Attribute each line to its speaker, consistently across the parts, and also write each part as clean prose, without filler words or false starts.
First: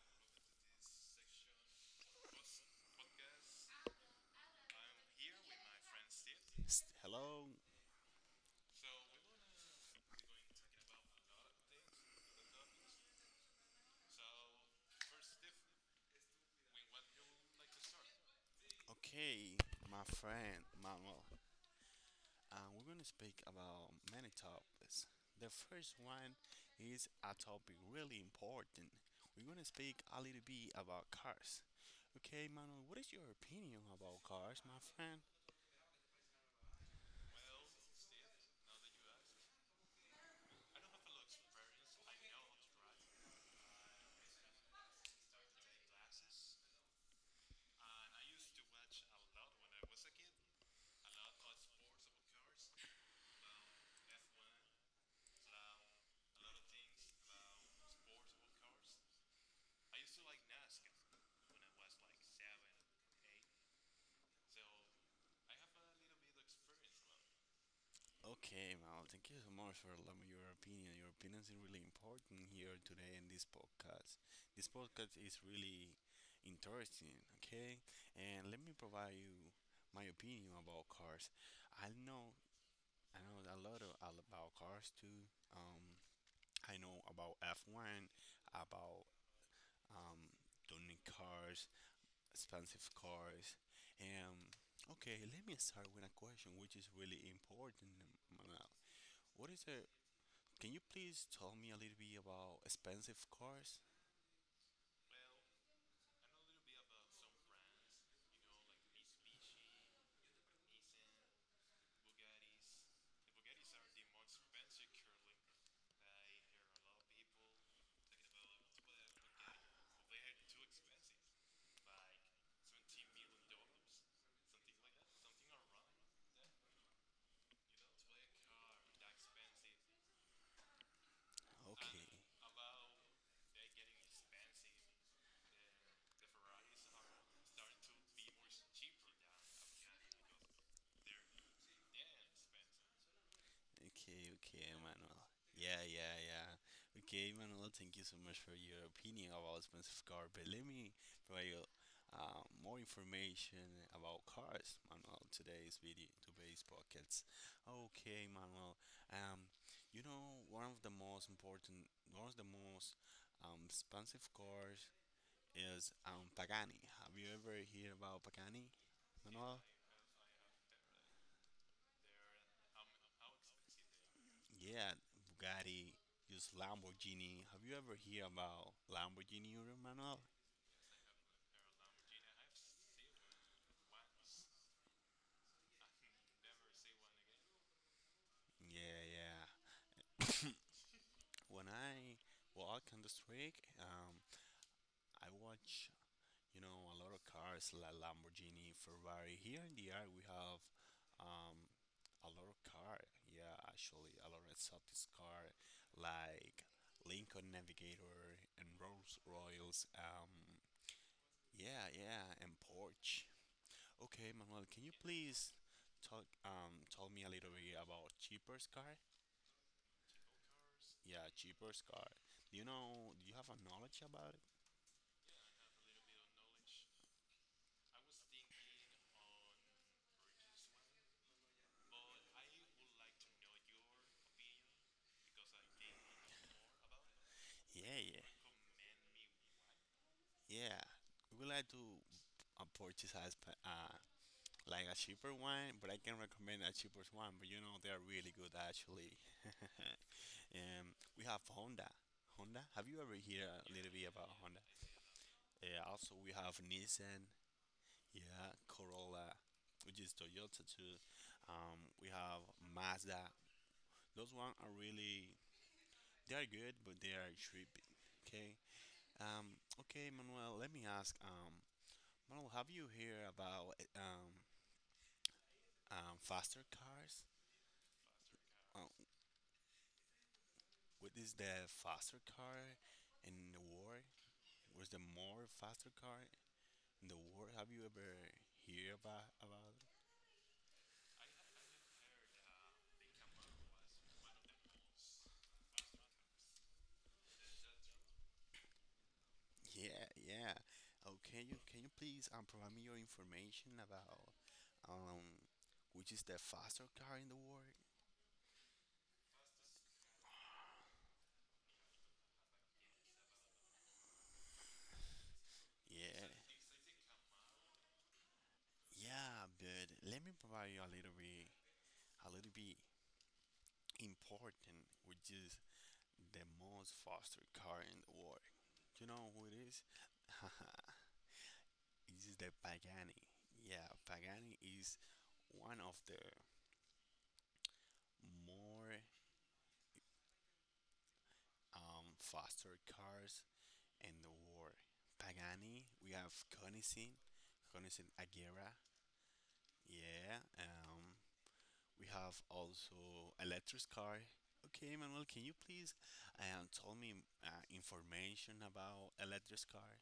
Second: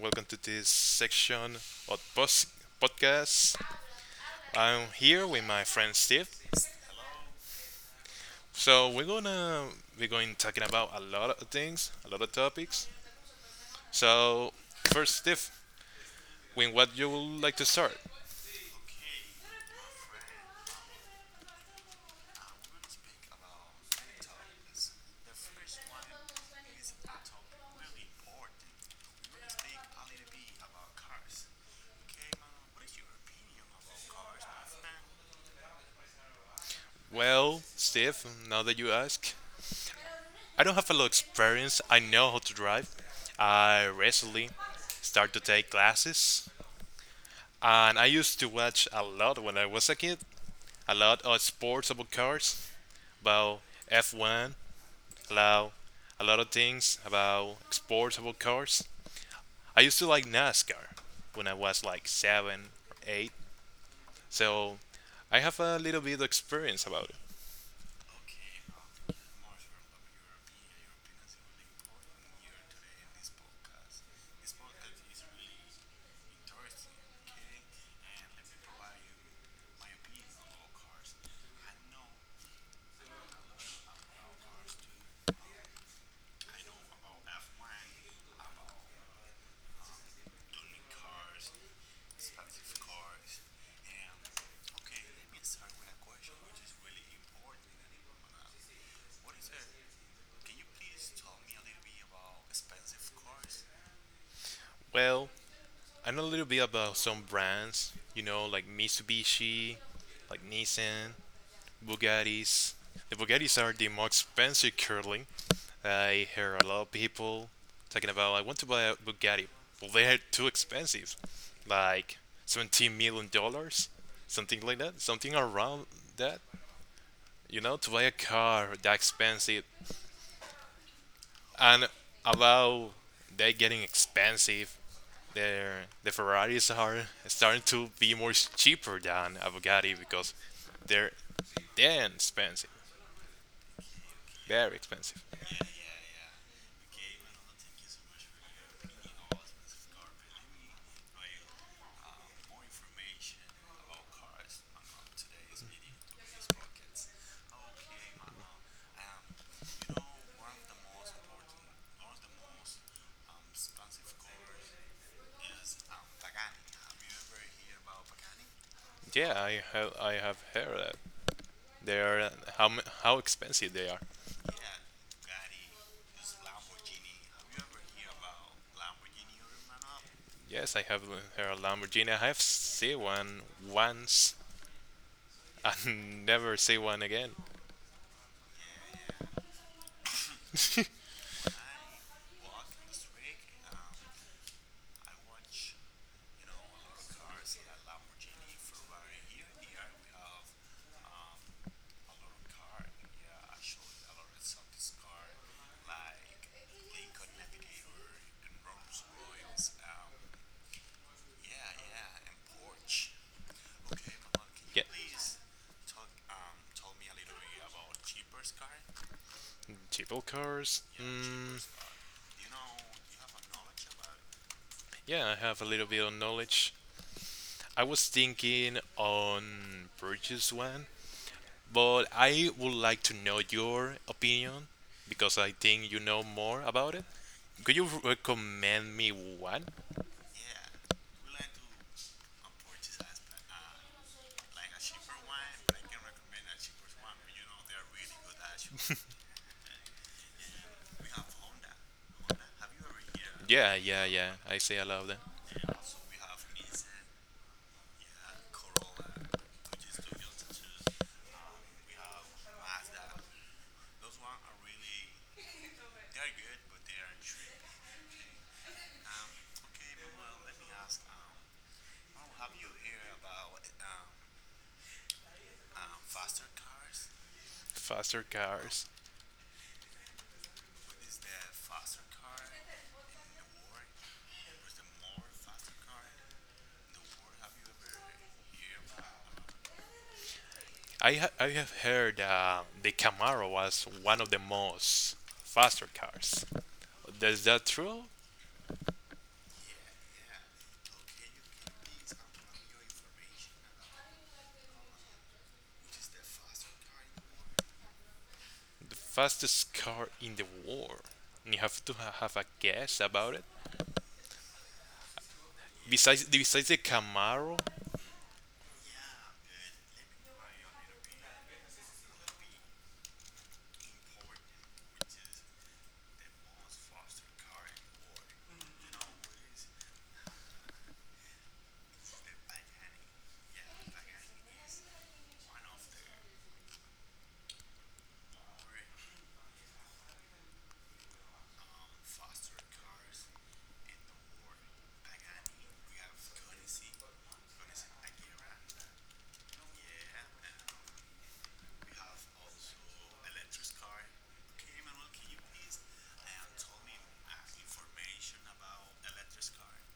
Speaker 1: Welcome to this section of podcast. I'm here with my friend Steve.
Speaker 2: Hello,
Speaker 1: So, we're going talking about a lot of things, a lot of topics. So, first Steve, with what you would like to start?
Speaker 2: okay, my friend Manuel. We're gonna speak about many topics. The first one is a topic really important. We're gonna speak a little bit about cars. Okay, Manuel, what is your opinion about cars, my friend?
Speaker 1: Well, Steve, now that you ask, I don't have a lot of experience. I know how to drive. I recently started to take classes, and I used to watch a lot when I was a kid. A lot of sports about cars, about F1, about a lot of things about sports about cars. I used to like NASCAR when I was like seven or eight, so I have a little bit of experience about it.
Speaker 2: Okay, Mal, thank you so much for allowing me your opinion. Your opinion is really important here today in this podcast. This podcast is really interesting, okay? And let me provide you my opinion about cars. I know I know a lot of, about cars too. I know about F1, about um, tuning cars, expensive cars, and okay, let me start with a question which is really important, Manuel. What is the can you please tell me a little bit about expensive cars?
Speaker 1: Well, I know a little bit about some brands, you know, like Mitsubishi, like Nissan, Bugattis. The Bugattis are the most expensive currently. I hear a lot of people talking about I want to buy a Bugatti. Well, they're too expensive, like $17 million, something like that, something around that. You know, to buy a car that expensive and
Speaker 2: Okay,
Speaker 1: about they getting expensive. The Ferraris are starting to be more cheaper than a Bugatti because they're damn expensive,
Speaker 2: okay,
Speaker 1: very expensive.
Speaker 2: Manuel. Yeah, yeah, yeah. Okay, Manuel, thank you so much for your opinion about expensive car. But let me provide you more information about cars, Manuel. Today's video, today's pockets. Okay, Manuel. Um, you know, one of the most expensive cars is Pagani. Have you ever heard about Pagani,
Speaker 1: Yeah,
Speaker 2: Manuel?
Speaker 1: I have heard that they are how expensive they are.
Speaker 2: Yeah, Bugatti, just Lamborghini. Have you ever hear about Lamborghini, Manuel?
Speaker 1: Yes, I have her Lamborghini. I have seen one once and never see one again.
Speaker 2: Yeah, yeah. When I walk on the street, I watch, you know, a lot of cars like Lamborghini, Ferrari. Here in the area, we have um, a lot of car. Yeah, actually, a lot of exotic car like Lincoln Navigator and Rolls Royals. Yeah, yeah, and Porsche. Okay, Manuel, can
Speaker 1: Yeah,
Speaker 2: you please talk tell me a little bit about Cheaper's car?
Speaker 1: Jeep cars.
Speaker 2: Yeah,
Speaker 1: Mm,
Speaker 2: Cheaper's car. Do you know? Do you have a knowledge about it?
Speaker 1: yeah, I have a little bit of knowledge. I was thinking on purchase one, but I would like to know your opinion because I think you know more about it. Could
Speaker 2: Yeah,
Speaker 1: you
Speaker 2: yeah,
Speaker 1: recommend me one?
Speaker 2: yeah. We would like to purchase like a cheaper one, but I can recommend a cheaper one. But you know they are really good actually. We have Honda. Honda. Have you ever heard a
Speaker 1: Yeah,
Speaker 2: little bit
Speaker 1: yeah,
Speaker 2: about
Speaker 1: yeah.
Speaker 2: Honda?
Speaker 1: I say I love them.
Speaker 2: Yeah. Also, we have Nissan. Yeah, Corolla, which is Toyota too. We have Mazda. Those one are really, they are good, but they are trippy. Okay. Um, okay, Manuel. Let me ask. Manuel, have you heard about faster cars?
Speaker 1: Faster
Speaker 2: Uh,
Speaker 1: cars.
Speaker 2: what is the faster car in the world? What's the more faster car in the world? Have you ever heard about?
Speaker 1: I have heard the Camaro was one of the most faster cars. Is that true?
Speaker 2: Yeah, yeah. Okay, you can you please provide me your information about um which is the faster car in the world?
Speaker 1: The fastest car in the world. You have to ha have a guess about it.
Speaker 2: Yeah,
Speaker 1: Besides the Camaro,
Speaker 2: yeah. But let me provide you a little bit important, which is the most faster car in the world. Do you know who it is? It is the Pagani. Yeah, Pagani is one of the more faster cars and the war. Pagani, we have Koenigsegg Agera. Yeah. We have also Electric Car. Okay, Manuel, can you please tell me information about Electric Car?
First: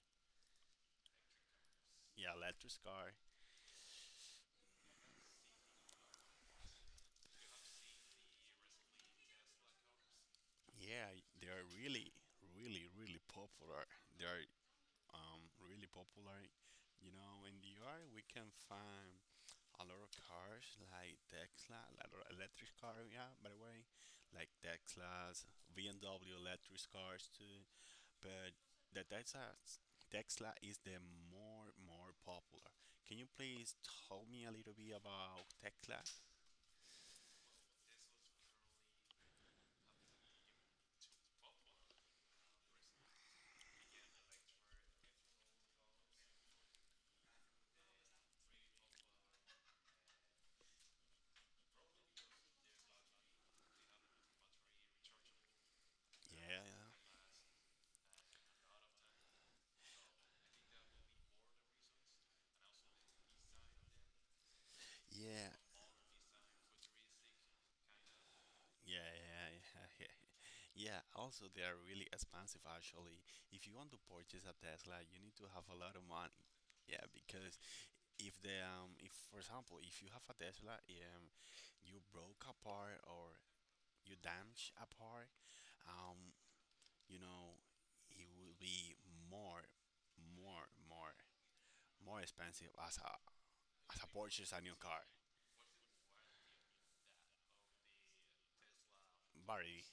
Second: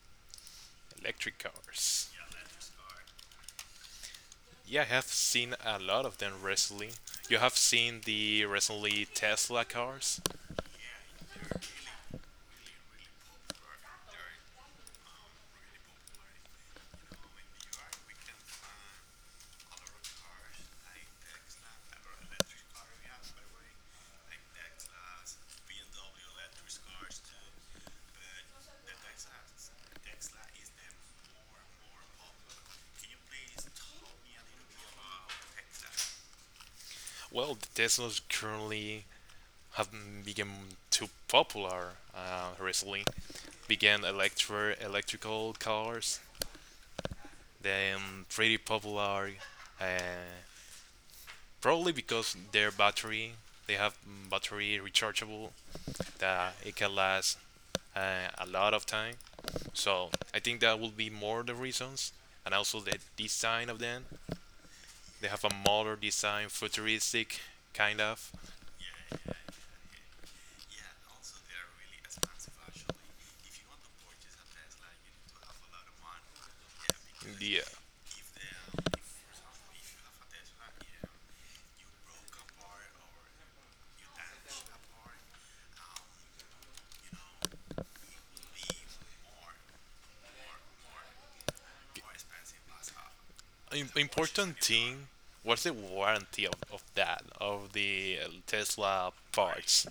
Speaker 1: electric cars.
Speaker 2: Yeah, Electric Car.
Speaker 1: Yeah, I have seen a lot of them recently. You have seen the recently Tesla cars.
Speaker 2: Yeah, they are really popular. They are really popular. You know, in the yard we can find a lot of cars like Tesla, a lot of electric car, yeah, by the way, like Teslas, BMW electric cars too. But the Tesla, Tesla is the more popular. Can you please tell me a little bit about Tesla?
Speaker 1: Well, the Teslas currently have become too popular, recently began electrical cars. They're pretty popular, uh, probably because their battery, they have battery rechargeable that it
Speaker 2: Yeah,
Speaker 1: can last a lot of time. So I think that will be more the reasons, and also the design of them. They have a
Speaker 2: yeah,
Speaker 1: modern design, futuristic kind of.
Speaker 2: yeah, yeah, yeah, yeah. Yeah, also they are really expensive actually. If you want to purchase a Tesla, you need to have a lot of money. Yeah, because
Speaker 1: Yeah.
Speaker 2: if for example, if you have a Tesla, you broke apart or you damaged apart, um, you know, it will be more, more, more, more expensive as a purchase
Speaker 1: Important
Speaker 2: a new car.
Speaker 1: thing. What's the warranty of that of the Tesla
Speaker 2: Barry,
Speaker 1: parts?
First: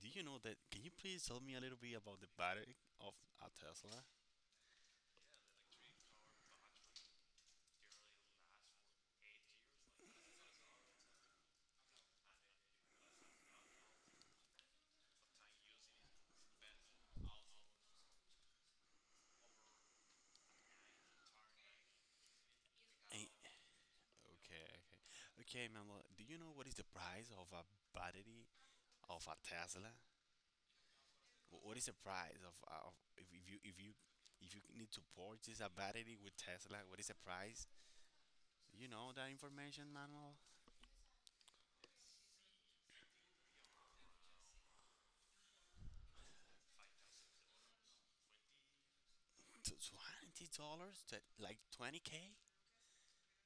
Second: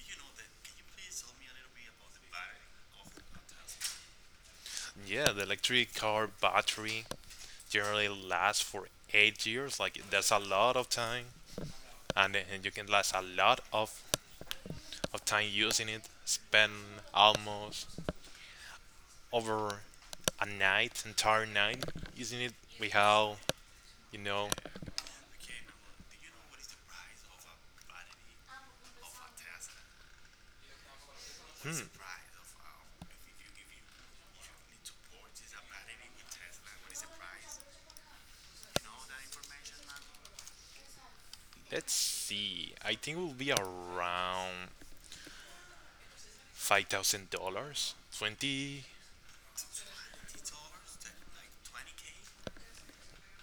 Speaker 2: do you know that? Can you please tell me a little bit about the battery of a Tesla?
Speaker 1: Yeah, the electric car battery generally lasts for 8 years. Like that's a lot of time, and you can last a lot of time using it. Spend almost over a night, entire night using it. Without, you know,
Speaker 2: Okay, okay, okay, Mamla. Do you know what is the price of a battery of a Tesla? What is the price of if, if you if you if you need to purchase a battery with Tesla? What is the price? You know that information manual?
Speaker 1: let's see. I think it will be around $5,000, 20.
Speaker 2: $20? That like 20K?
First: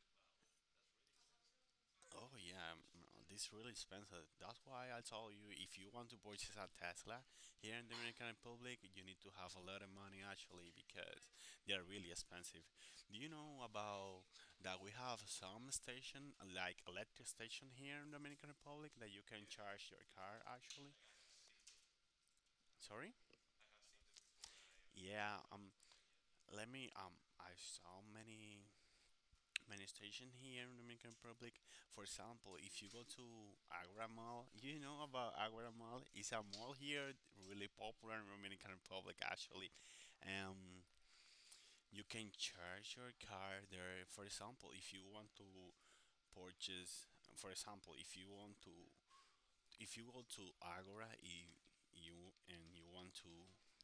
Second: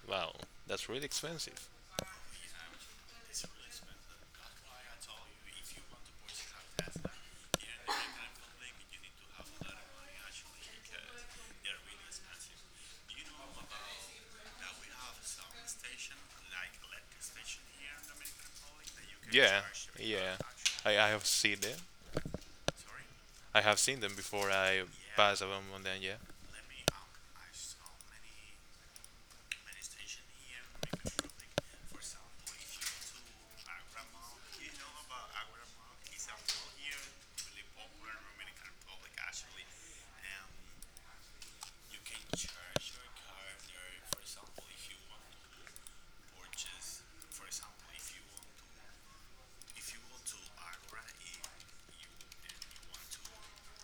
Speaker 1: Wow, that's really expensive.
Speaker 2: Oh yeah, this really expensive. That's why I told you if you want to purchase a Tesla here in the Dominican Republic, you need to have a lot of money actually because they are really expensive. Do you know about that we have some station like electric station here in Dominican Republic that you can
Speaker 1: Yeah,
Speaker 2: charge your
Speaker 1: yeah.
Speaker 2: car
Speaker 1: I,
Speaker 2: actually?
Speaker 1: I have seen them.
Speaker 2: Sorry?
Speaker 1: I have seen them before I
Speaker 2: Yeah,
Speaker 1: pass them on them. Yeah.
Speaker 2: let me I saw many stations here in Dominican Republic. For example, if you go to Agra Mall, you know about Agra Mall. It's a mall here, really popular in Dominican Republic actually. Um, you can charge your car there. For example, if you want to purchase, for example, if you want to, if you go to Agora, you and you want to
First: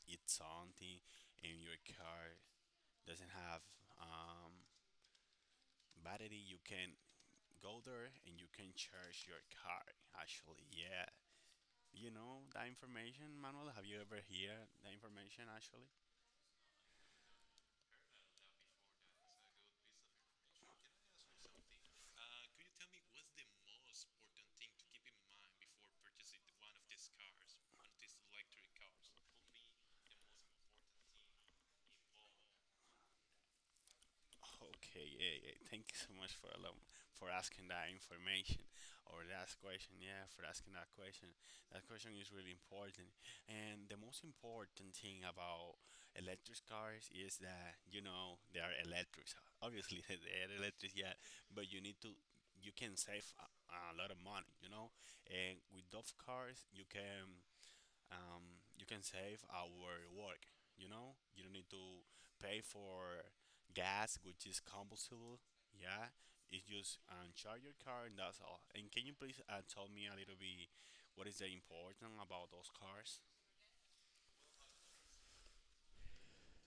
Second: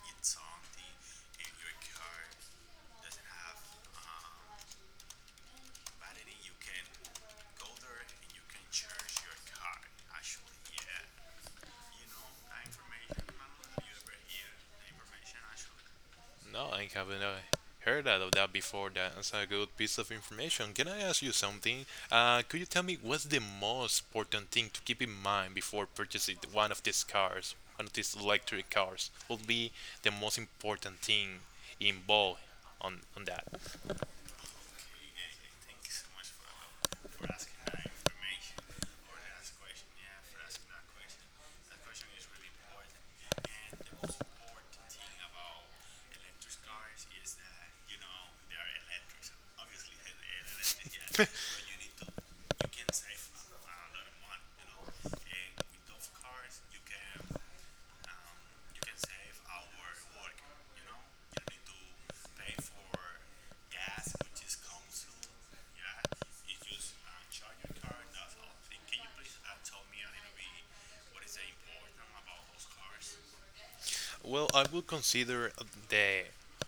Speaker 2: eat something, and your car doesn't have um, battery, you can go there and you can charge your car. Actually, yeah. You know that information, Manuel? Have you ever heard that information actually?
Speaker 1: No, I haven't heard that of that before. That's a good piece of information. Can I ask you something? Could you tell me what's the most important thing to keep in mind before purchasing one of these cars, one of these electric cars? Would be the most important thing involved on that?
Speaker 2: Okay, yeah, yeah. Thank you so much for for asking that information or that question. Yeah, for asking that question. That question is really important. And the most important thing about electric cars is that you know they are electric. Obviously, they are electric, yeah. But you need to you can save a lot of money. You know, and with those cars you can save our work. You know, you don't need to pay for gas, which is combustible. Yeah, it's just charge your car and that's all. And can you please tell me a little bit what is the important about those cars?
Speaker 1: Well, I would consider the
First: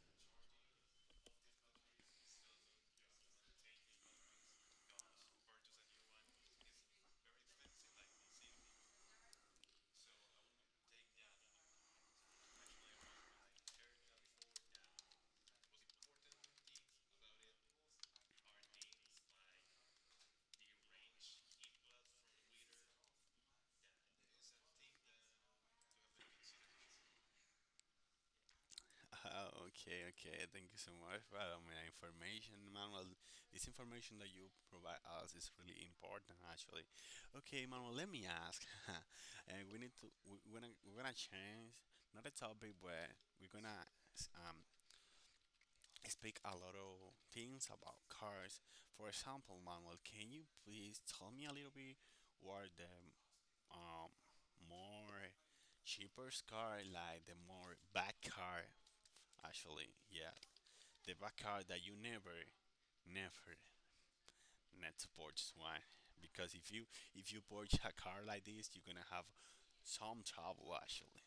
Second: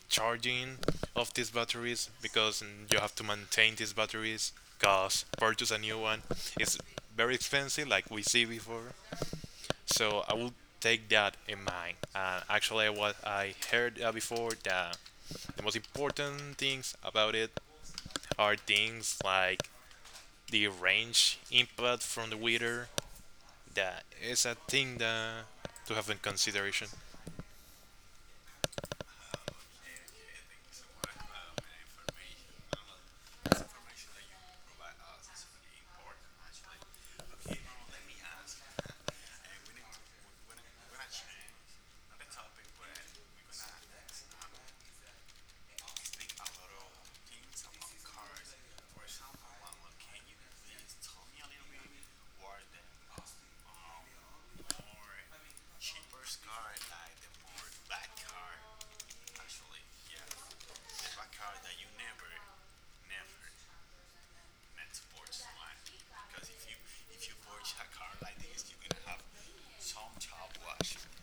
Speaker 1: charging of these batteries because you have to maintain these batteries. Cause purchase a new one is very expensive, like we see before. So I will take that in mind. And actually, what I heard before that the most important things about it are things like the range input from the weather. That is a thing that to have in consideration.
Speaker 2: Ah, okay, okay. Thank you so much for your information, Manuel. This information that you provide us is really important, actually. Okay, Manuel, let me ask. And we need to we- we're gonna change not a topic, but we're gonna um speak a lot of things about cars. For example, Manuel, can you please tell me a little bit what are the um more cheapest car, like the more bad car, actually? Yeah, the bad card that you never need to purchase one. Because if you purchase a card like this, you're gonna have some trouble actually.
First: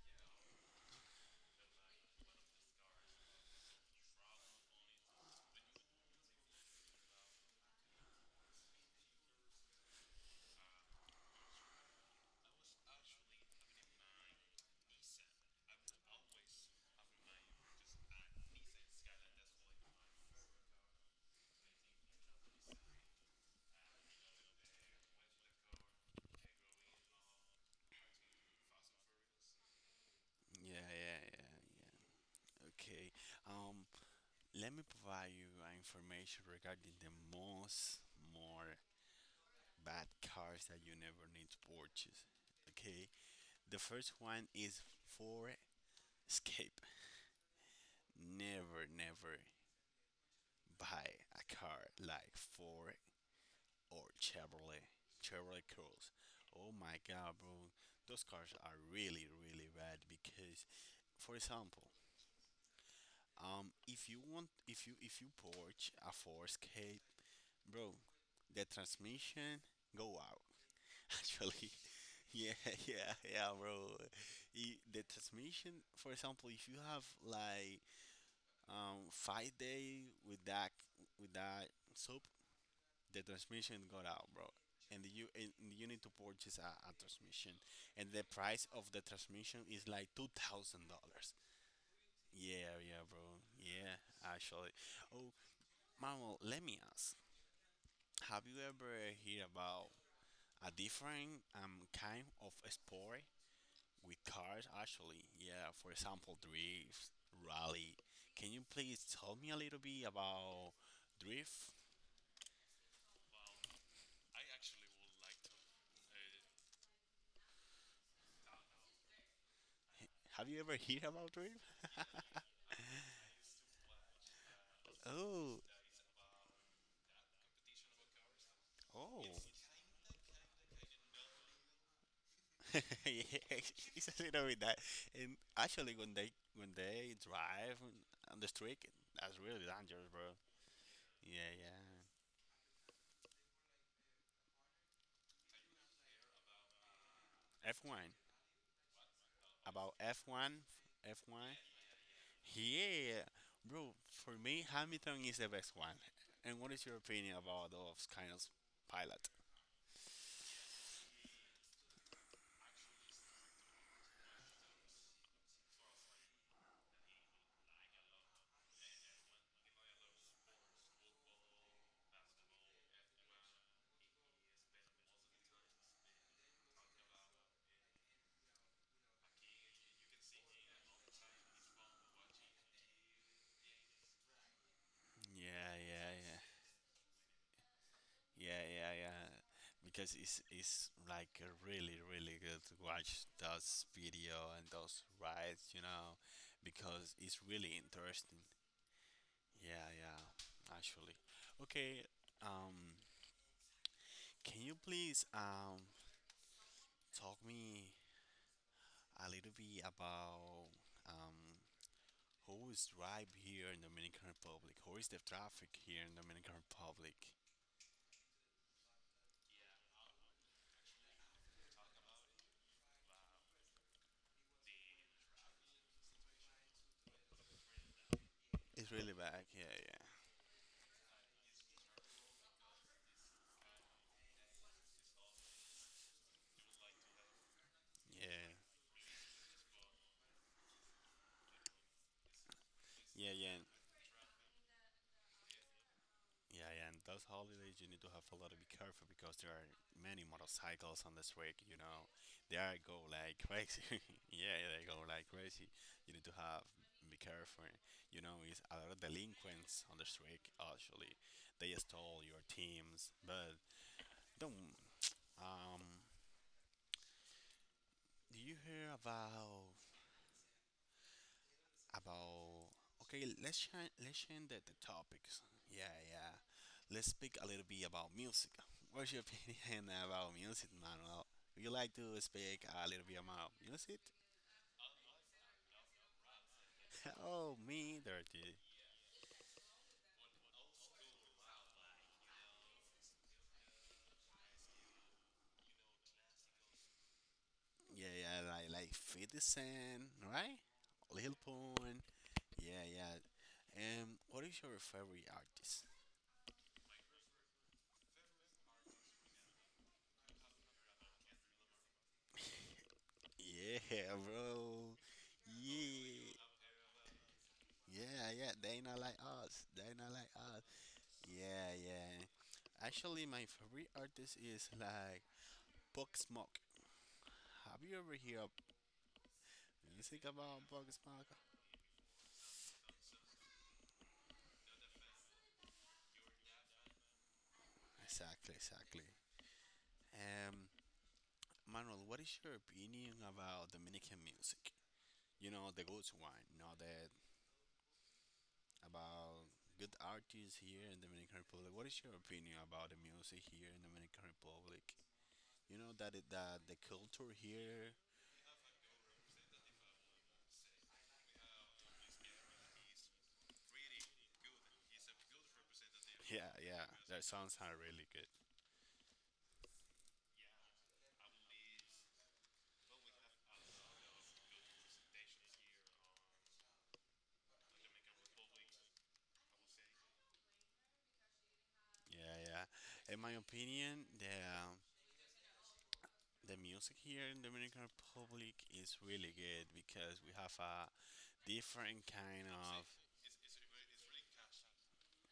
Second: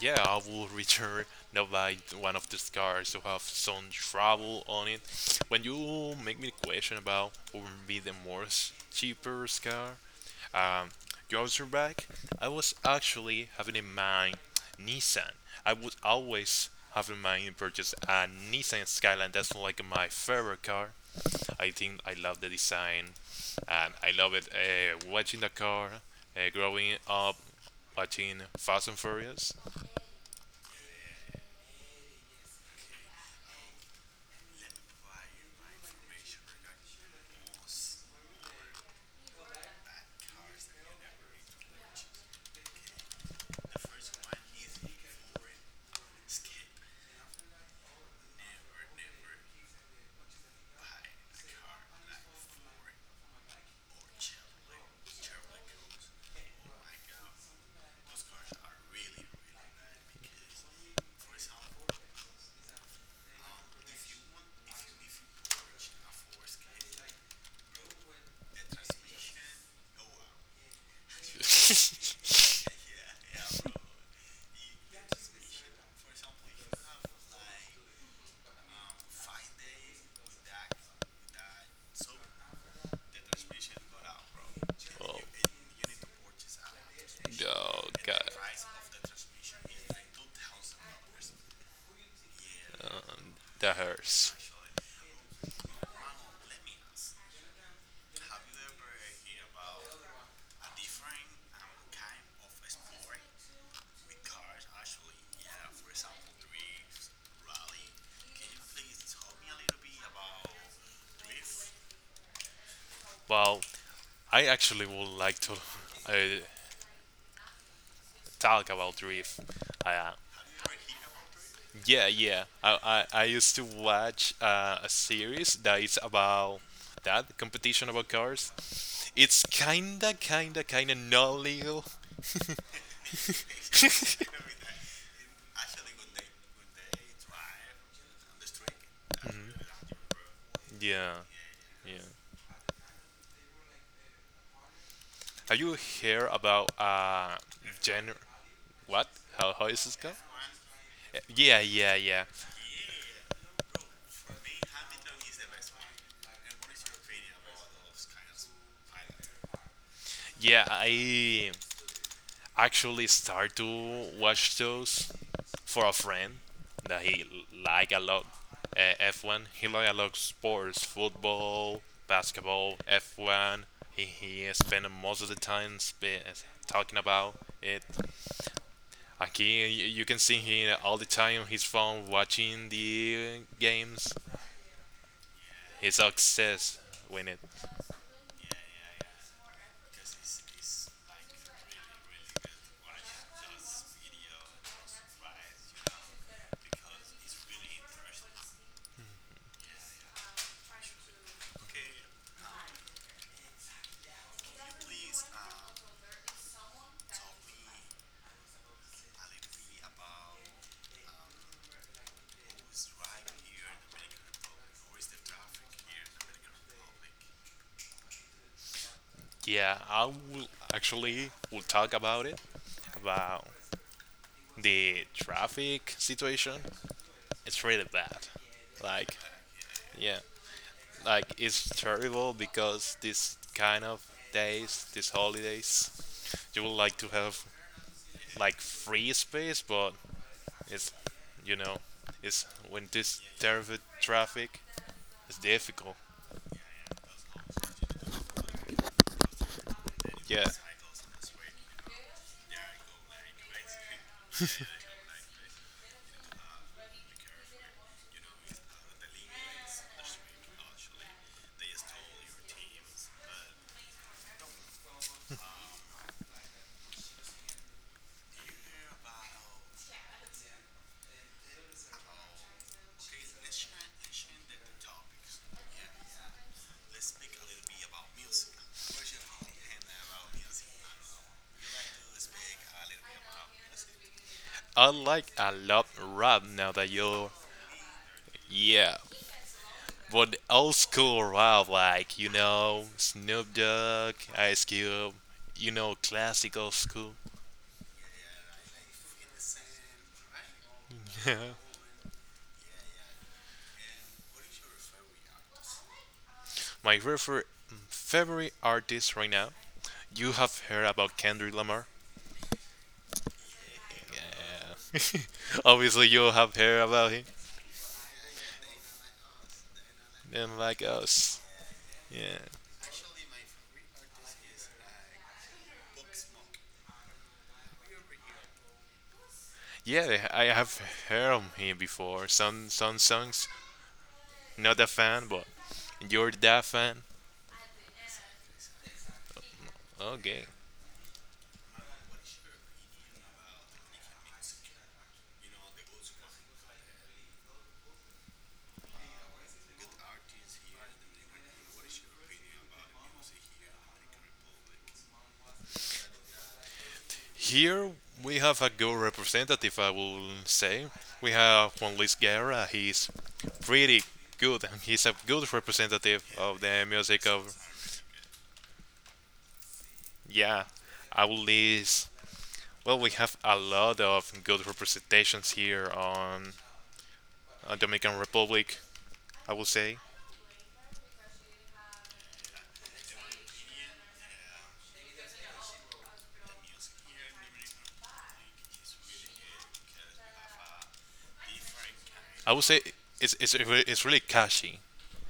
Speaker 1: Yeah, I will return now by one of these cars to have some trouble on it. When you make me the question about what would be the most cheaper car, um, girls are back. I was actually having in mind Nissan. I would always have in mind to purchase a Nissan Skyline. That's like my favorite car. I think I love the design, and I love it. Watching the car, growing up, watching Fast and Furious.
Speaker 2: Yeah, yeah, yeah, yeah. Okay. Um, Let me provide you information regarding the most more bad cars that you never need to purchase. Okay. The first one is for escape. Never, never buy a car like for or Chevrolet, Chevrolet Cruze. Oh my God, bro, those cars are really, really bad because, for example, if you want, if you purchase a four K, bro, the transmission go out. Actually, yeah, yeah, yeah, bro. The transmission, for example, if you have like 5 day with that soap the transmission got out, bro. And you need to purchase a
Speaker 1: Oh,
Speaker 2: transmission,
Speaker 1: oh
Speaker 2: and
Speaker 1: God,
Speaker 2: the price of the transmission is like $2,000. Yeah, yeah, bro.
Speaker 1: that
Speaker 2: Yeah,
Speaker 1: hurts.
Speaker 2: actually. Oh, Manuel, let me ask: Have you ever heard about a different kind of sport with cars? Actually, yeah. For example, drift, rally. Can you please tell me a little bit about drift?
Speaker 1: Well, I actually would like to uh, talk about drift. Uh,
Speaker 2: Have you ever heard about drift?
Speaker 1: Yeah, yeah. I used to watch a series
Speaker 2: Oh,
Speaker 1: that is about that competition about cars.
Speaker 2: oh.
Speaker 1: It's kinda not legal.
Speaker 2: Yeah, it's a little bit that. And actually, when they drive on the street, that's really dangerous, bro.
Speaker 1: Yeah,
Speaker 2: Yeah, yeah.
Speaker 1: yeah. Have you heard about
Speaker 2: F one
Speaker 1: gen? What? How is
Speaker 2: about
Speaker 1: this called?
Speaker 2: F one, F one.
Speaker 1: Yeah, yeah, yeah,
Speaker 2: Yeah, bro. For me, Hamilton is the best one. And what is your opinion about those kind of pilot?
Speaker 1: yeah. I actually start to watch those for a friend that he like a lot F1. He like a lot sports, football, basketball, F1. He spend most of the time talking about it. Aquí you can see him all the time on his phone watching the games.
Speaker 2: Yeah,
Speaker 1: His
Speaker 2: yeah, yeah.
Speaker 1: success win it.
Speaker 2: Yeah, yeah, yeah. Because it's like a really really good to watch those video and those rides, you know, because it's really interesting. Yeah, yeah, actually. Okay, um, can you please talk me a little bit about um who is drive here in Dominican Republic? Who is the traffic here in Dominican Republic?
Speaker 1: Yeah, I will actually will talk about it about the traffic situation. It's really bad.
Speaker 2: It's really
Speaker 1: Like,
Speaker 2: bad. Yeah, yeah,
Speaker 1: yeah, like it's terrible because this kind of days, these holidays, you would like to have
Speaker 2: yeah,
Speaker 1: like free space, but it's, you know, it's when this
Speaker 2: yeah, yeah.
Speaker 1: terrible traffic is difficult.
Speaker 2: Yeah, yeah, and those holidays you need to have a lot to be careful because there are many
Speaker 1: Yeah,
Speaker 2: motorcycles on the street, you know. They are go like crazy. Yeah, they go like crazy. You need to have be careful. You know, it's a lot of delinquents on the street actually. They stole your teams. But don't um do you hear about okay, let's change the topics. Yeah, yeah, let's speak a little bit about music. What's your opinion about music, Manuel? Would you like to speak a little bit about music?
Speaker 1: I like a lot rap now that you're,
Speaker 2: Oh me dirty.
Speaker 1: yeah, but old school rap, like Snoop Dogg, Ice Cube, classical school.
Speaker 2: Yeah, yeah, like 50 cent, right? Lil Pump. Yeah, yeah, what is your favorite artist?
Speaker 1: My favorite artist right now. You have heard about Kendrick Lamar.
Speaker 2: Yeah, bro.
Speaker 1: Obviously, you
Speaker 2: Yeah,
Speaker 1: have heard about him.
Speaker 2: yeah, yeah, they not like
Speaker 1: And
Speaker 2: us.
Speaker 1: like us.
Speaker 2: Yeah, yeah.
Speaker 1: Yeah.
Speaker 2: Actually, my favorite artist is like Bugsmoke. Have you ever heard music
Speaker 1: Yeah, I
Speaker 2: about
Speaker 1: have heard
Speaker 2: Bugsmoke?
Speaker 1: of him before. Some songs. Not a fan, but you're that fan.
Speaker 2: Exactly, exactly.
Speaker 1: Okay.
Speaker 2: Um, Manuel, what is your opinion about Dominican music? You know, the good one, not that about good artists here in Dominican Republic. What is your opinion about the music here in Dominican Republic? You know that the culture here.
Speaker 1: Here we have a good representative, I will say. We have Juan Luis Guerra. He's pretty good, and he's a good representative
Speaker 2: Yeah,
Speaker 1: of
Speaker 2: yeah,
Speaker 1: the
Speaker 2: their
Speaker 1: music
Speaker 2: songs
Speaker 1: of.
Speaker 2: are really good.
Speaker 1: Yeah, I will list Well, we have a lot of good representations here on Dominican Republic, I would say.
Speaker 2: Yeah, yeah. In my opinion, the music here in Dominican Republic is really good because we have a different kind
Speaker 1: I would say
Speaker 2: of
Speaker 1: it's really catchy.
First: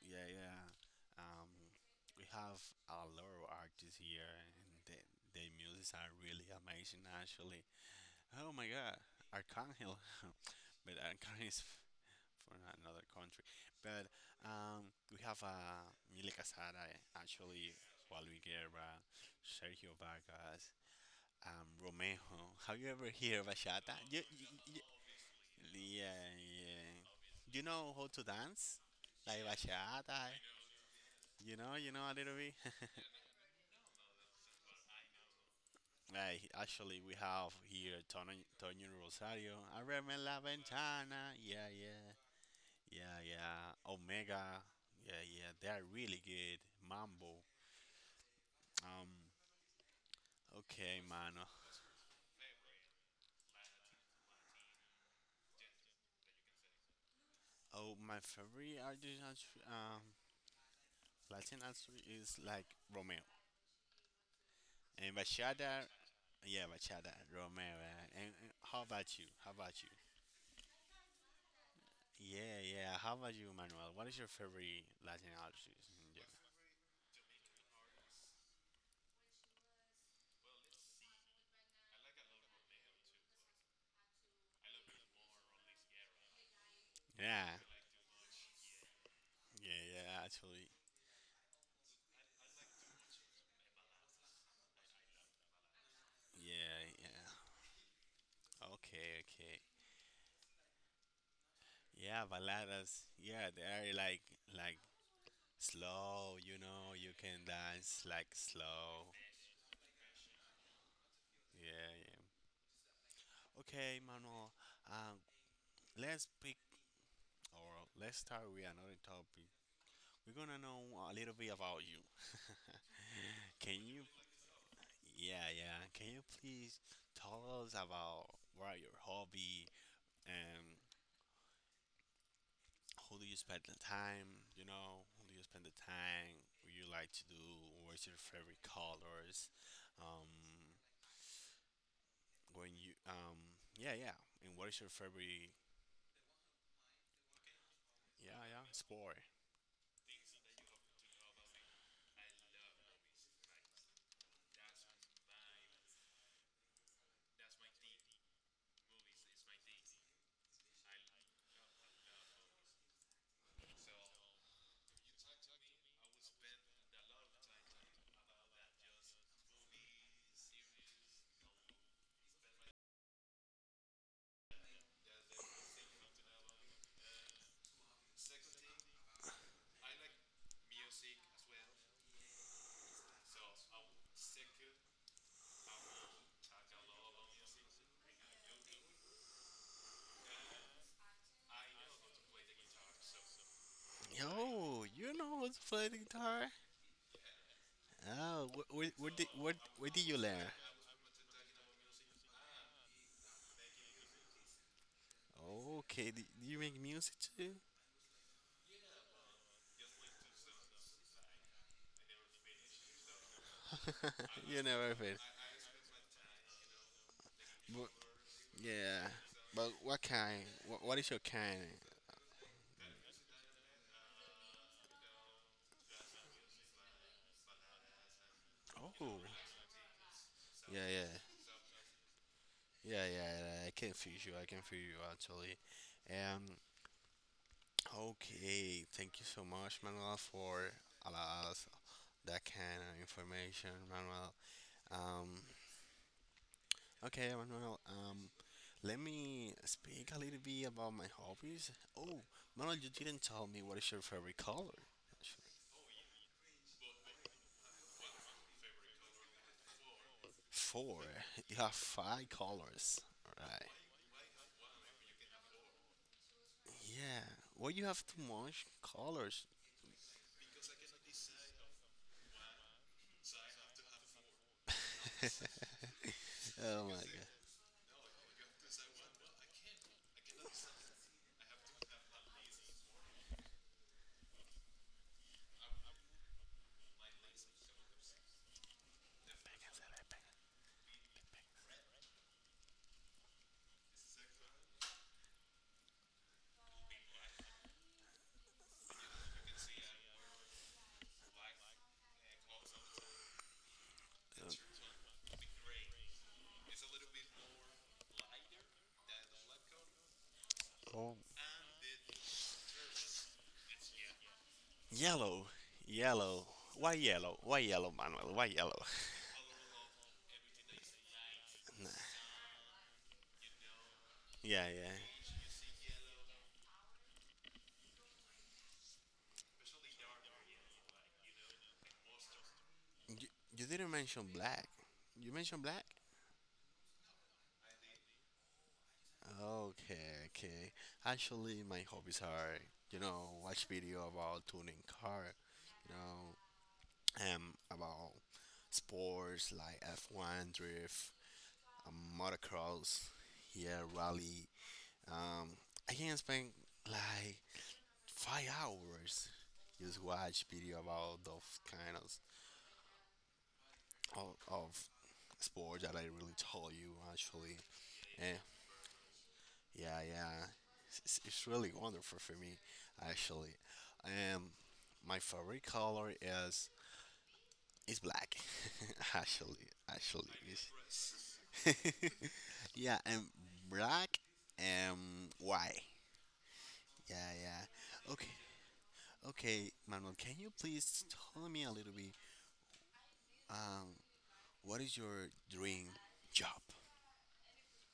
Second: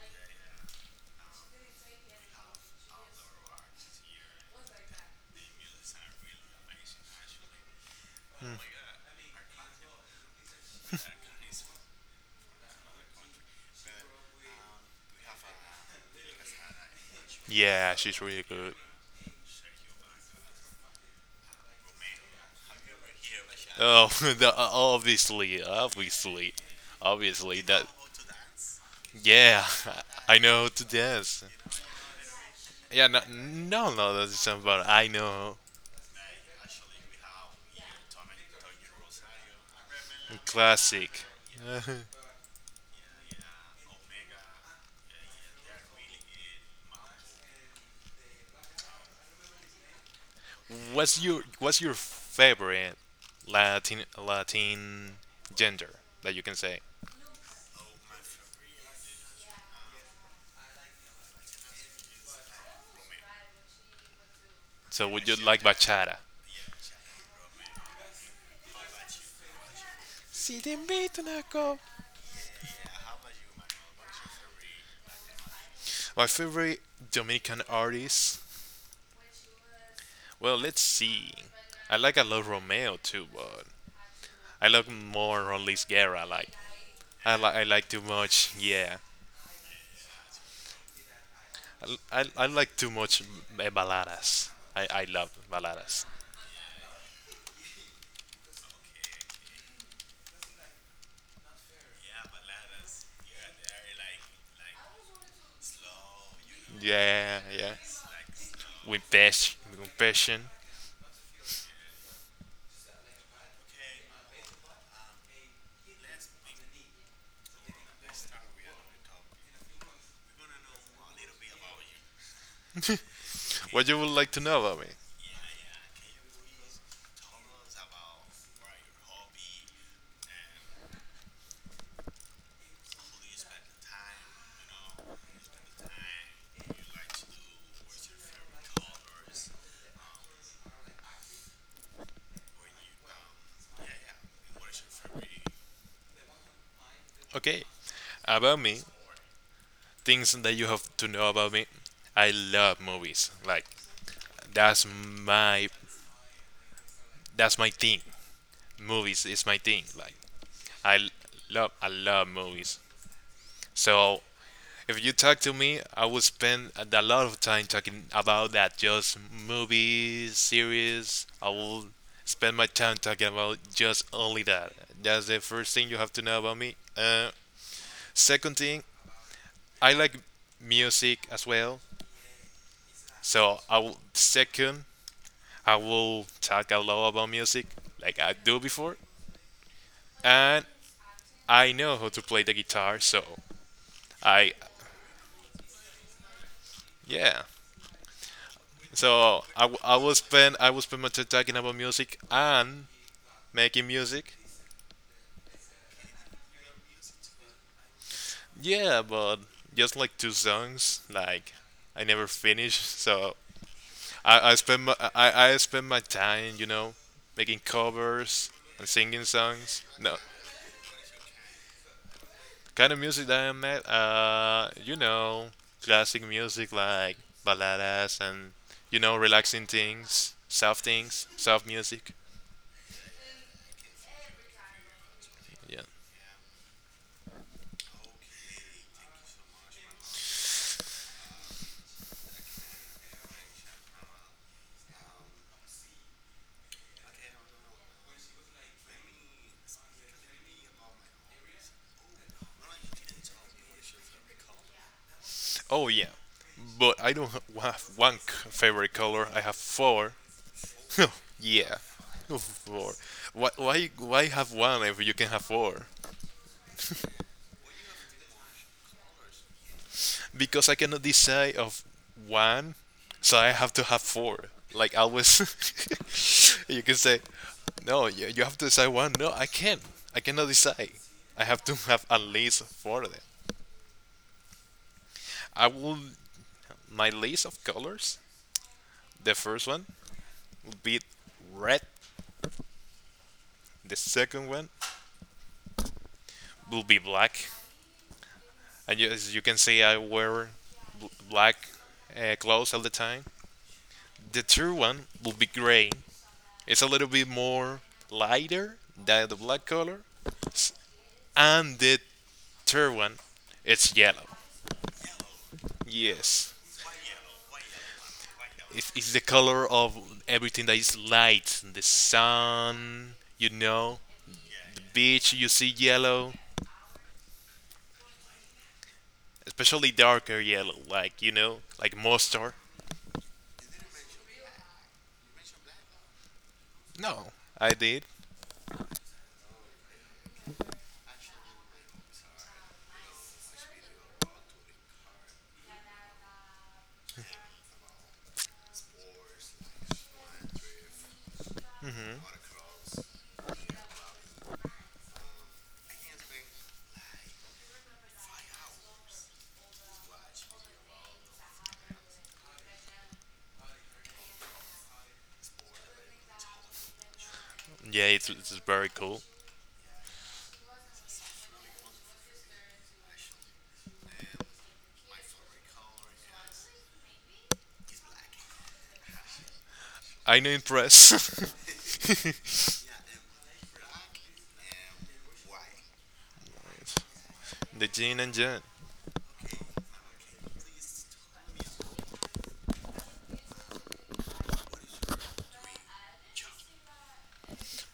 Speaker 2: yeah, yeah. Um, we have a lot of artists here, and the their music are really amazing. Actually, oh my God, Arcangel, but Arcangel is for another country. But we have Mile Casada, actually,
Speaker 1: Yeah, she's
Speaker 2: Juan Luis
Speaker 1: really good.
Speaker 2: Guerra, Sergio Vargas, Romejo. Have you ever heard bachata?
Speaker 1: Oh, the, obviously,
Speaker 2: Yeah,
Speaker 1: obviously,
Speaker 2: yeah.
Speaker 1: obviously
Speaker 2: You
Speaker 1: that.
Speaker 2: know how to dance? Like
Speaker 1: Yeah,
Speaker 2: bachata?
Speaker 1: I know how to dance.
Speaker 2: You know a little bit?
Speaker 1: Yeah, no, no, no, that's not about. I know.
Speaker 2: Like, actually, we have here Tono, Toño Rosario. Abreme la
Speaker 1: Classic.
Speaker 2: ventana. Yeah, yeah. Yeah, yeah. Omega. Yeah, yeah. They are really good. Mambo. Um. Okay,
Speaker 1: What's
Speaker 2: man.
Speaker 1: your favorite Latin gender that you can say?
Speaker 2: Oh, my favorite artist, Latin artist is like Romeo
Speaker 1: So
Speaker 2: and
Speaker 1: would you like
Speaker 2: Bachata.
Speaker 1: bachata?
Speaker 2: Yeah, Bachata, Romeo. Yeah. And how about you? How about you?
Speaker 1: Si te invito una copa.
Speaker 2: Yeah, yeah. How about you, Manuel? What is your favorite Latin artist in
Speaker 1: My
Speaker 2: general?
Speaker 1: favorite Dominican artist. Well, let's see. I like a lot Romeo too, but I like more Rolis Guerra. Like I
Speaker 2: Yeah,
Speaker 1: like I like too much. Yeah,
Speaker 2: yeah, yeah. Actually,
Speaker 1: I like too much baladas. I love baladas.
Speaker 2: yeah, yeah. Okay, okay. Yeah, baladas. Yeah, they are like slow, you know, you
Speaker 1: Yeah,
Speaker 2: can
Speaker 1: yeah.
Speaker 2: dance like
Speaker 1: With
Speaker 2: slow.
Speaker 1: passion, with passion.
Speaker 2: Yeah, yeah. Okay, Manuel. Um, let's pick or let's start with another topic. We're gonna know a little bit about you. Can
Speaker 1: What you
Speaker 2: you?
Speaker 1: would like to know about me?
Speaker 2: Yeah, yeah. Can you please tell us about what are your hobby and who do you spend the time? You know, who do you spend the time? What you like to do? What's your favorite colors? Um, when you yeah yeah and what is your favorite
Speaker 1: Okay.
Speaker 2: yeah
Speaker 1: About
Speaker 2: yeah
Speaker 1: me,
Speaker 2: sport.
Speaker 1: things that you have to know about me. I love movies. Like that's my that's my thing. Movies is my thing. Like I I love movies. So if you talk to me, I will spend a lot of time talking about that. Just movies, series. I will spend my time talking about just only that. That's the first thing you have to know about me. Second thing, I like music as well. So I will talk out loud about music like I do before, and I know how to play the guitar. So I,
Speaker 2: Yo, you know how to play the guitar?
Speaker 1: yeah.
Speaker 2: Oh,
Speaker 1: So
Speaker 2: where
Speaker 1: I
Speaker 2: did
Speaker 1: will
Speaker 2: you learn?
Speaker 1: spend I will spend my time talking about music and making music.
Speaker 2: Okay, do do you make music too?
Speaker 1: Yeah, but just like two songs, like I never finish. So I, I
Speaker 2: You
Speaker 1: spend my
Speaker 2: never heard,
Speaker 1: I, I spend my time, making
Speaker 2: but
Speaker 1: covers and
Speaker 2: yeah,
Speaker 1: singing
Speaker 2: but
Speaker 1: songs. No,
Speaker 2: what is your kind?
Speaker 1: kind of music that I'm at, classic music like baladas and
Speaker 2: Oh,
Speaker 1: relaxing
Speaker 2: yeah yeah
Speaker 1: things, soft music.
Speaker 2: yeah yeah yeah, I can feel you, I can feel you actually.
Speaker 1: Yeah.
Speaker 2: um okay, thank you so much, Manuel, for allow us that kind of information, Manuel. Um, okay, Manuel. Let me speak a little bit about my hobbies. Oh, Manuel, you didn't tell me what is your favorite color, actually.
Speaker 1: Oh yeah. But I don't have one favorite color. I have four.
Speaker 2: Four. You have
Speaker 1: Yeah.
Speaker 2: five
Speaker 1: Four.
Speaker 2: colors. All
Speaker 1: Why,
Speaker 2: right.
Speaker 1: why, why have one if you can have four?
Speaker 2: Yeah. Well, you have too much colors.
Speaker 1: Because I cannot decide of one, so I have to have four. Like always, you
Speaker 2: Oh
Speaker 1: can
Speaker 2: my
Speaker 1: say,
Speaker 2: god.
Speaker 1: no, you have to decide one. No, I can't. I cannot decide. I have to have at least four of them. I will my list of colors. The first one will be red. The second one will be black. And as you can see, I wear black clothes all the time. The third one will be gray. It's a little bit more lighter than the black color.
Speaker 2: Oh,
Speaker 1: And the third one, it's yellow.
Speaker 2: yellow, yellow.
Speaker 1: Yes,
Speaker 2: Why yellow? Why yellow, Manuel? Why yellow?
Speaker 1: it's, it's the color of everything that is light. The
Speaker 2: Nah.
Speaker 1: sun,
Speaker 2: Yeah,
Speaker 1: the
Speaker 2: yeah.
Speaker 1: beach, you see yellow, especially darker yellow, like, like mustard.
Speaker 2: You, you didn't mention black. You mentioned black?
Speaker 1: No, I did.
Speaker 2: Okay, okay. Actually, my hobbies are, you know, watch video about tuning car, you know, about sports like F1, drift, um, motocross, yeah, rally. Um, I can spend like 5 hours just watch video about those kind of of sports that I really told you actually.
Speaker 1: Yeah, it's,
Speaker 2: And
Speaker 1: it's very cool.
Speaker 2: yeah, yeah. It's really wonderful for me, actually. Um, my favorite color is black. Actually, actually,
Speaker 1: I know impress.
Speaker 2: is
Speaker 1: The
Speaker 2: yeah, and black and white. Yeah, yeah.
Speaker 1: gin
Speaker 2: Okay,
Speaker 1: and jan.
Speaker 2: okay, Manuel. Can you please tell me a little bit? Um, what is your dream job?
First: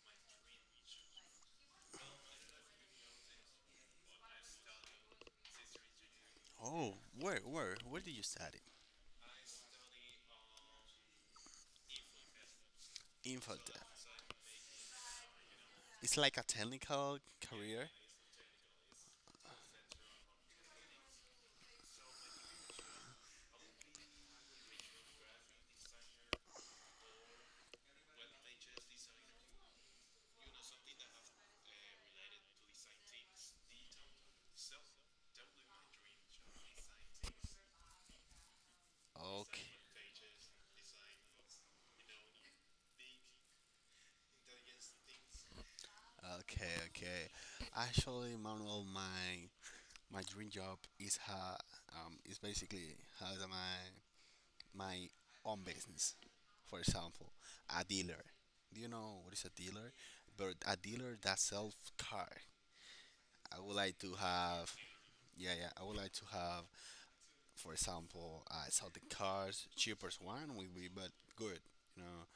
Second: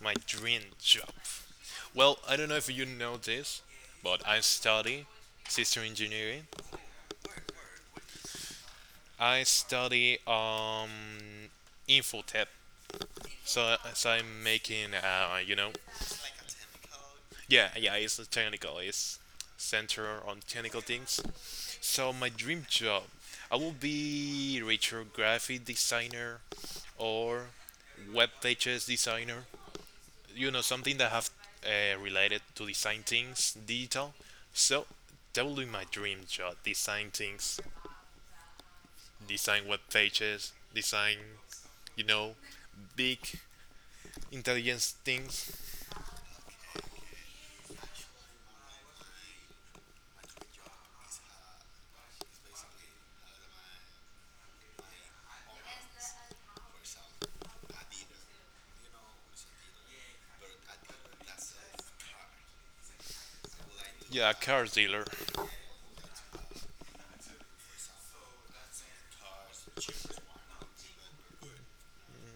Speaker 1: My dream job. Well, I don't know if you know this, but I study system engineering.
Speaker 2: Oh, where did you study?
Speaker 1: I study infotech. So,
Speaker 2: Infotech.
Speaker 1: so I'm making
Speaker 2: It's like a technical
Speaker 1: yeah,
Speaker 2: career.
Speaker 1: yeah, it's technical, it's center on technical things. So my dream job, I will be retro graphic designer or web pages designer, you know, something that have related to design things digital. So that will be my dream job, design things, design
Speaker 2: Okay.
Speaker 1: web pages, design, you know, big intelligence things.
Speaker 2: Okay, okay. Actually, Manuel, my dream job is ha is basically has my own business. For example, a dealer. Do you know what is a dealer? But a dealer that sells car. I would like to
Speaker 1: Yeah, car
Speaker 2: have
Speaker 1: dealer,
Speaker 2: yeah yeah. I would like to have, for example, I sell the cars. Cheapest one will be but good. You know,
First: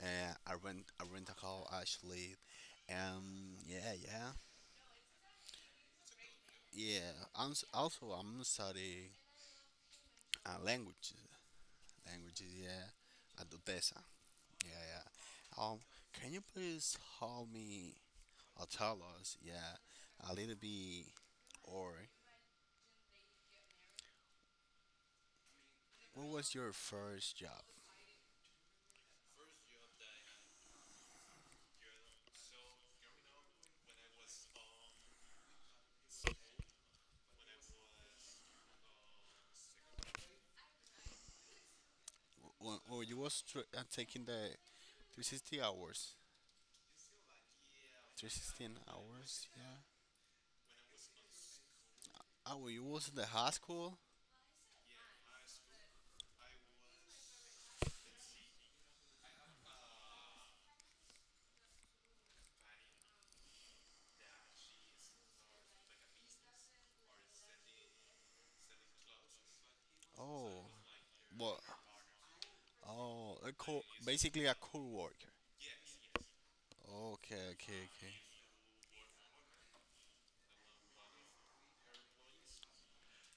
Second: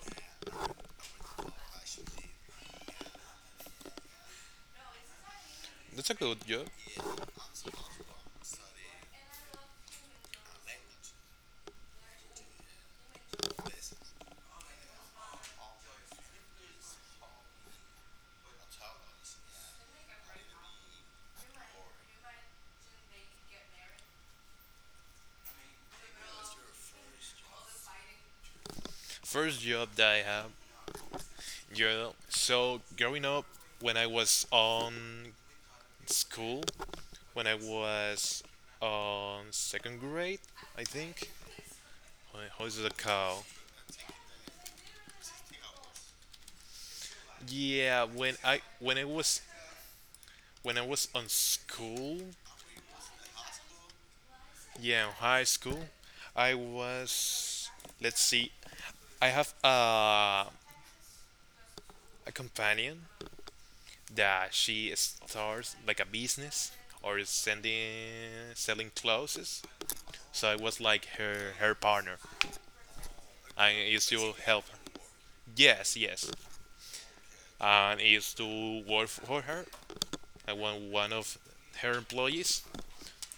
Speaker 2: I rent a car actually. Yeah, yeah.
Speaker 1: that's a good job.
Speaker 2: Yeah, also I'm studying languages. Languages, yeah, at Odessa. Yeah, yeah. Can you please help me or tell us, yeah, a little bit, or what was your first job?
Speaker 1: First job that I have, you know, so growing up, when I was on school, when I was on second grade, I think. How is
Speaker 2: When,
Speaker 1: the
Speaker 2: when you
Speaker 1: cow?
Speaker 2: was tr- uh, taking the 360 hours,
Speaker 1: Yeah,
Speaker 2: 316 hours, yeah.
Speaker 1: when I was on school,
Speaker 2: Oh, when you was in the high school?
Speaker 1: yeah, in high school. I was, let's see, I have a companion that she starts like a business or is sending selling clothes. So I
Speaker 2: Oh,
Speaker 1: was like her
Speaker 2: what?
Speaker 1: her partner.
Speaker 2: Oh, a
Speaker 1: I
Speaker 2: co-
Speaker 1: used to
Speaker 2: basically a
Speaker 1: help her.
Speaker 2: co-worker.
Speaker 1: Yes, yes.
Speaker 2: Okay, okay,
Speaker 1: And I
Speaker 2: okay.
Speaker 1: used to work for her. I was one of her employees.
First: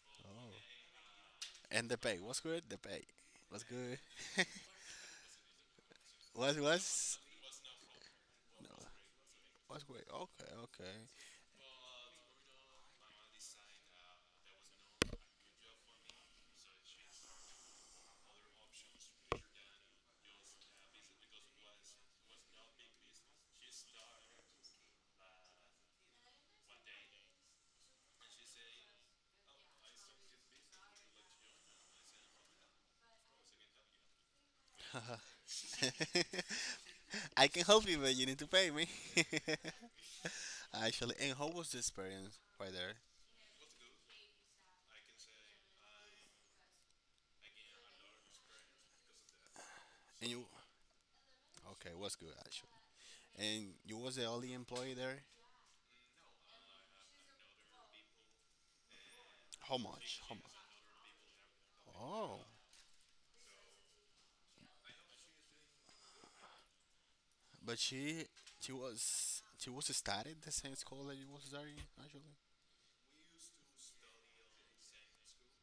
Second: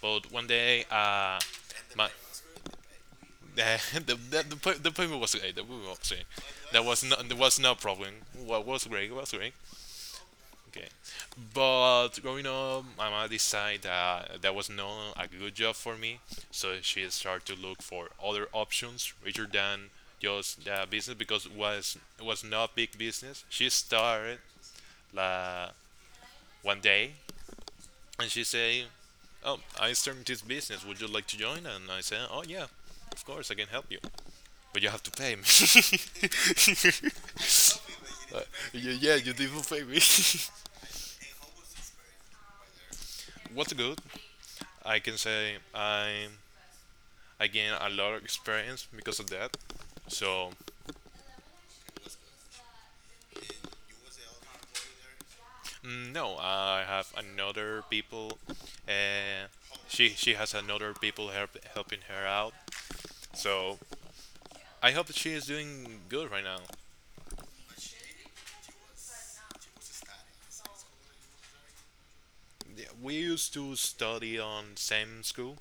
Speaker 1: But one
Speaker 2: Oh.
Speaker 1: day,
Speaker 2: And the
Speaker 1: my
Speaker 2: pay. What's good? The pay. What's
Speaker 1: eh,
Speaker 2: good?
Speaker 1: the people was great. The people was great. There was no
Speaker 2: What's
Speaker 1: there was no problem. What
Speaker 2: no.
Speaker 1: was great was great.
Speaker 2: What's good? Okay,
Speaker 1: Okay, but growing up, my mom decided that that was not a good job for me, so she started to look for other options rather than just the business because was it was not big business. She started la one day and she say, "Oh, I started this business. Would you like to join?" And I said, "Oh yeah, of course I can help you." But you have to pay me.
Speaker 2: okay. I can help you, but you need
Speaker 1: Uh,
Speaker 2: to pay me.
Speaker 1: yeah, yeah, you didn't pay me.
Speaker 2: Actually, and how was the experience right there?
Speaker 1: What's good? I can say I gain a lot of experience because of that.
Speaker 2: And you
Speaker 1: So,
Speaker 2: okay? What's good actually? And you was the only employee there.
Speaker 1: mm, no, I have another people. Uh,
Speaker 2: How much?
Speaker 1: she
Speaker 2: How much?
Speaker 1: has another people help, helping her
Speaker 2: Oh,
Speaker 1: out. So I hope that she is doing good right now.
Speaker 2: but she was started the same school that you was there in, actually.
Speaker 1: Yeah, we used to study on same school,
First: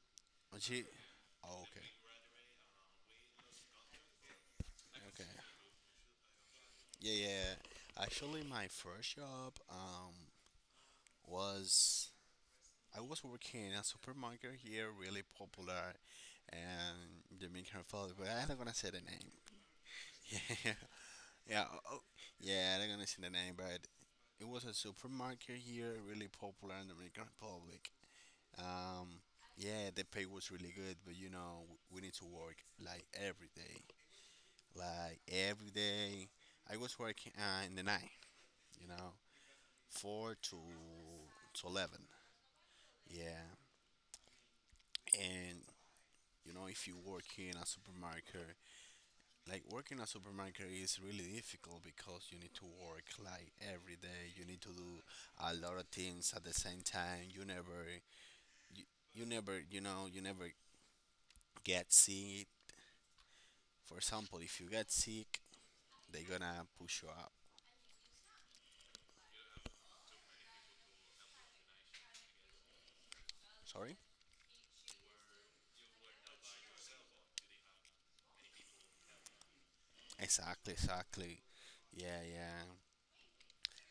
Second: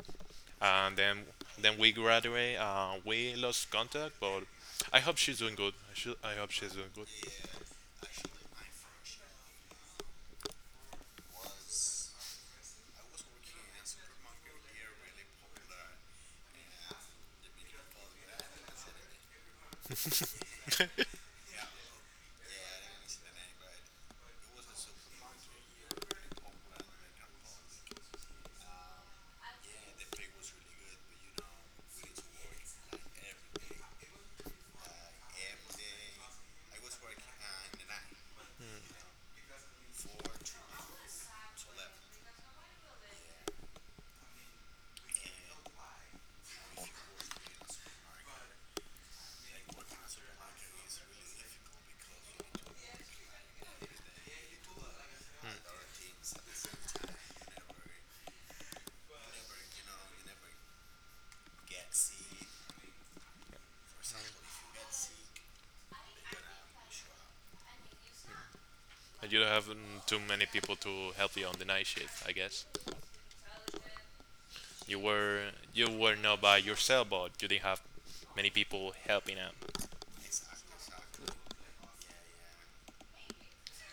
Speaker 2: And she
Speaker 1: and then
Speaker 2: oh,
Speaker 1: then we graduate. We lost contact, but I
Speaker 2: okay
Speaker 1: hope she's
Speaker 2: okay
Speaker 1: doing good. I hope she's doing good.
Speaker 2: yeah yeah. Actually, my first job was I was working in a supermarket here, really popular, and Dominican Republic. But I'm not gonna say the name. Yeah, yeah, oh, yeah. I'm not gonna say the name, but it was a supermarket here, really popular in Dominican Republic. Um, yeah, the pay was really good, but you know we need to work like every day, like every day. I was working in the night, you know, four to 11. Yeah, and you know, if you work in a supermarket, like working a supermarket is really difficult because you need to work like every day. You need to do a lot of things at the same time. You, you never, you know, you never get sick. For example, if you get sick, they're gonna push you up.
Speaker 1: And you don't have too many people to help you on the night shift, I guess.
Speaker 2: Sorry?
Speaker 1: You were you were not by yourself, but you didn't have many people helping out.
Speaker 2: Exactly, exactly. Yeah, yeah.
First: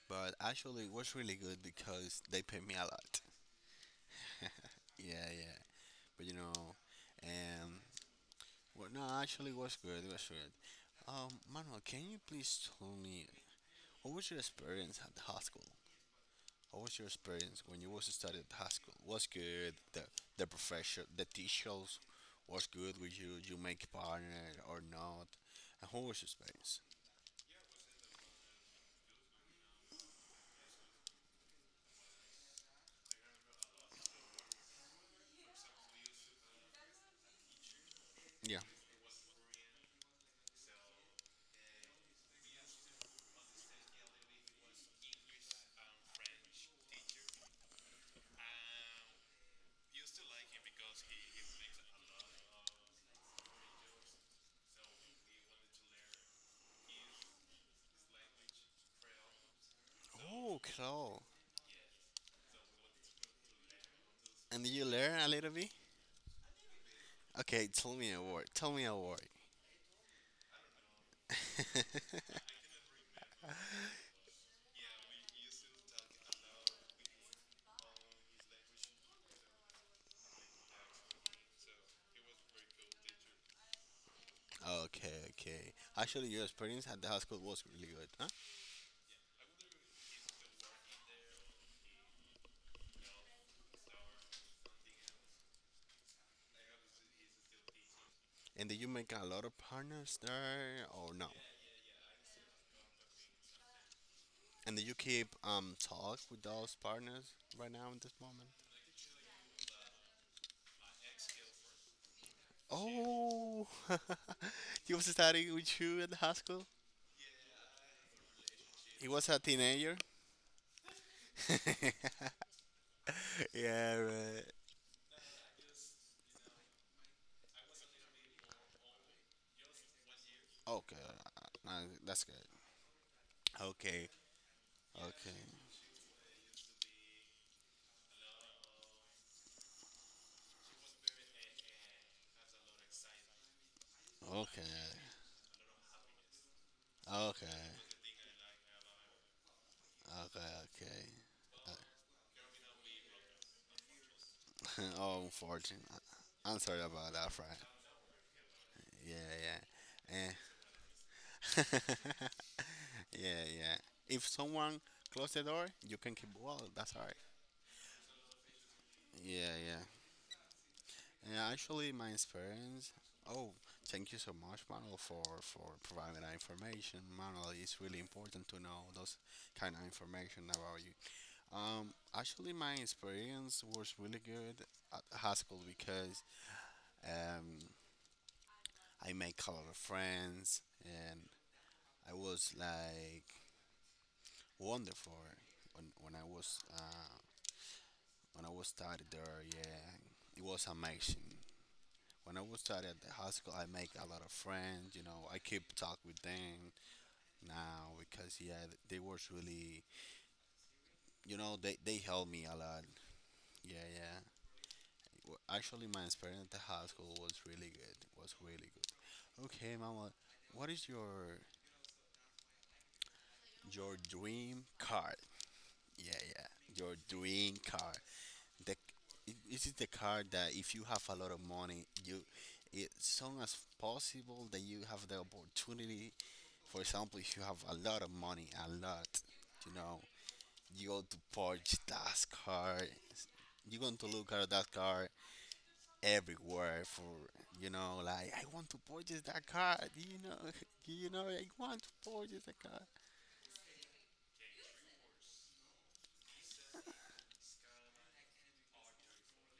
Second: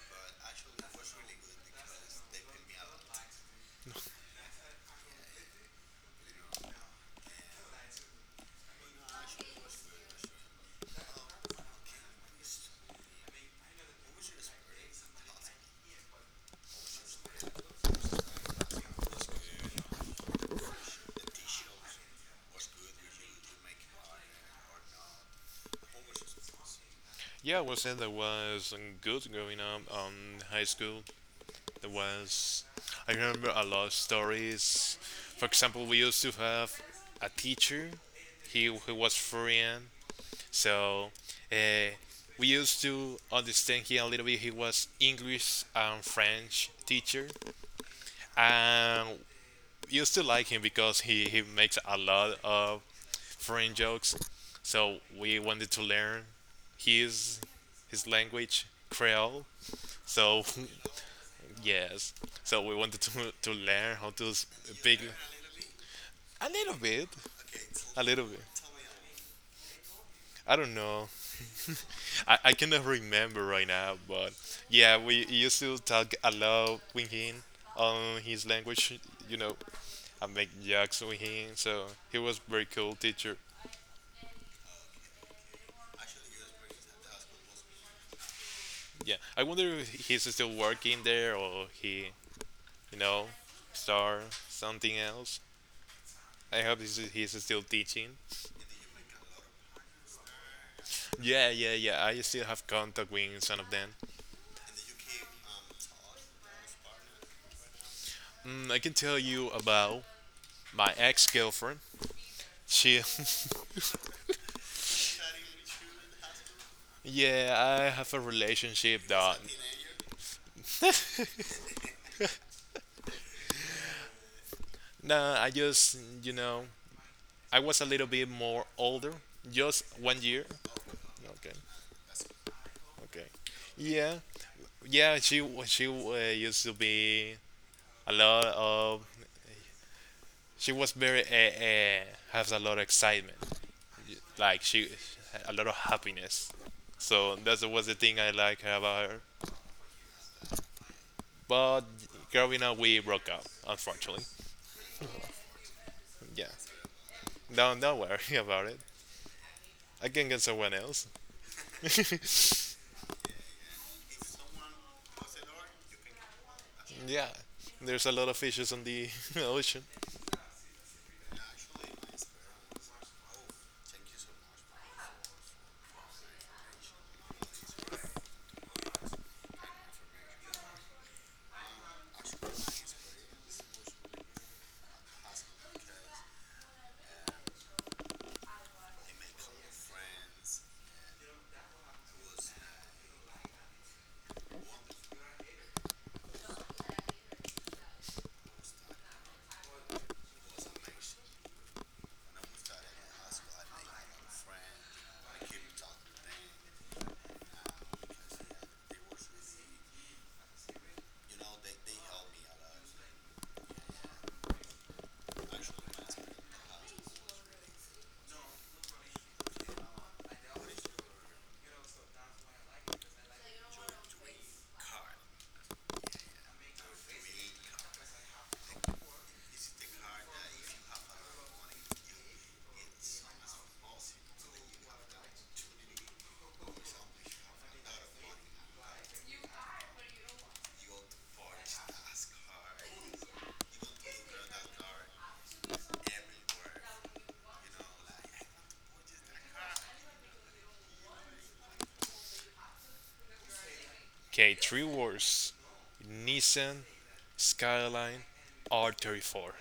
Speaker 2: But actually, it was really good because they paid me a lot. Yeah, yeah. But you know, and well, no, actually, it was good. It was good. Manuel, can you please tell me what was your experience at the hospital? What was your experience when you was studying at the hospital? Was good. The professor, the teachers, was good with you. You make partner or not? And what was your experience?
Speaker 1: Yeah, I was saying that was good growing up on high school. There was, I remember a lot of stories. For example, we used to have a teacher.
Speaker 2: Yeah.
Speaker 1: He who was foreign, so uh, we used to understand him a little bit. He was English and French teacher, and we used to like him because he makes a lot of foreign jokes. So we wanted to learn his his language Creole. So,
Speaker 2: Oh, cool.
Speaker 1: yes. So we wanted to learn how to
Speaker 2: And did you
Speaker 1: speak
Speaker 2: learn a little bit?
Speaker 1: a little bit,
Speaker 2: Okay, tell
Speaker 1: a
Speaker 2: me a
Speaker 1: little bit.
Speaker 2: word. Tell me a word.
Speaker 1: I don't know. I cannot remember right now, but yeah, we used to talk a lot with him on his language, you know, I make jokes with him. So he was very cool teacher.
Speaker 2: Okay, okay. Actually, your experience at the hospital was really good, huh?
Speaker 1: Yeah. I wonder if he's still working there or he, you know, star something else. I hope he's still teaching.
Speaker 2: And do you make a lot of partners there or no?
Speaker 1: Yeah, yeah, yeah. I still have contact with some of them.
Speaker 2: And do you keep talk with those partners right now in this moment?
Speaker 1: Mm, I can tell you about my ex-girlfriend. She,
Speaker 2: Oh, he was studying with you at the high school.
Speaker 1: yeah, I have a relationship
Speaker 2: He was
Speaker 1: that.
Speaker 2: a teenager. Yeah, right.
Speaker 1: Nah, I just, you know, I was a little bit more older, just one year.
Speaker 2: Okay,
Speaker 1: Okay,
Speaker 2: that's good.
Speaker 1: okay.
Speaker 2: Okay,
Speaker 1: Yeah, yeah.
Speaker 2: okay,
Speaker 1: She wa- she used to be a lot of. She was very has a lot of excitement,
Speaker 2: okay,
Speaker 1: like she
Speaker 2: okay,
Speaker 1: a lot of happiness. So
Speaker 2: okay,
Speaker 1: that was the thing I like about her.
Speaker 2: okay.
Speaker 1: But growing up, we broke up, unfortunately.
Speaker 2: Oh, unfortunate.
Speaker 1: Yeah,
Speaker 2: I'm sorry about that, Frank.
Speaker 1: no, don't worry about it.
Speaker 2: Yeah, yeah.
Speaker 1: I can get someone else.
Speaker 2: Eh. Yeah, yeah. If someone close the door, you can keep well. That's alright.
Speaker 1: Yeah, there's a lot of fishes on the
Speaker 2: Yeah,
Speaker 1: ocean.
Speaker 2: yeah. And actually, my experience. Oh, thank you so much, Manuel, for providing that information. Manuel, it's really important to know those kind of information about you. Actually, my experience was really good at high school because um, I made a lot of friends and I was like wonderful when I was when I was started there, yeah, it was amazing. When I was started at the high school, I make a lot of friends. You know, I keep talk with them now because yeah, they was really, you know, they helped me a lot. Yeah, yeah. Actually, my experience at the high school was really good. Was really good. Okay, mama, what is your dream car? Yeah, yeah, your dream car. The it is the card that if you have a lot of money you it soon as possible that you have the opportunity. For example, if you have a lot of money a lot, you know, you go to purchase that card. You're going to look at that card everywhere for, you know, like I want to purchase that card, you know, you know I want to purchase that card.
Speaker 1: Okay, three words: Nissan Skyline R34.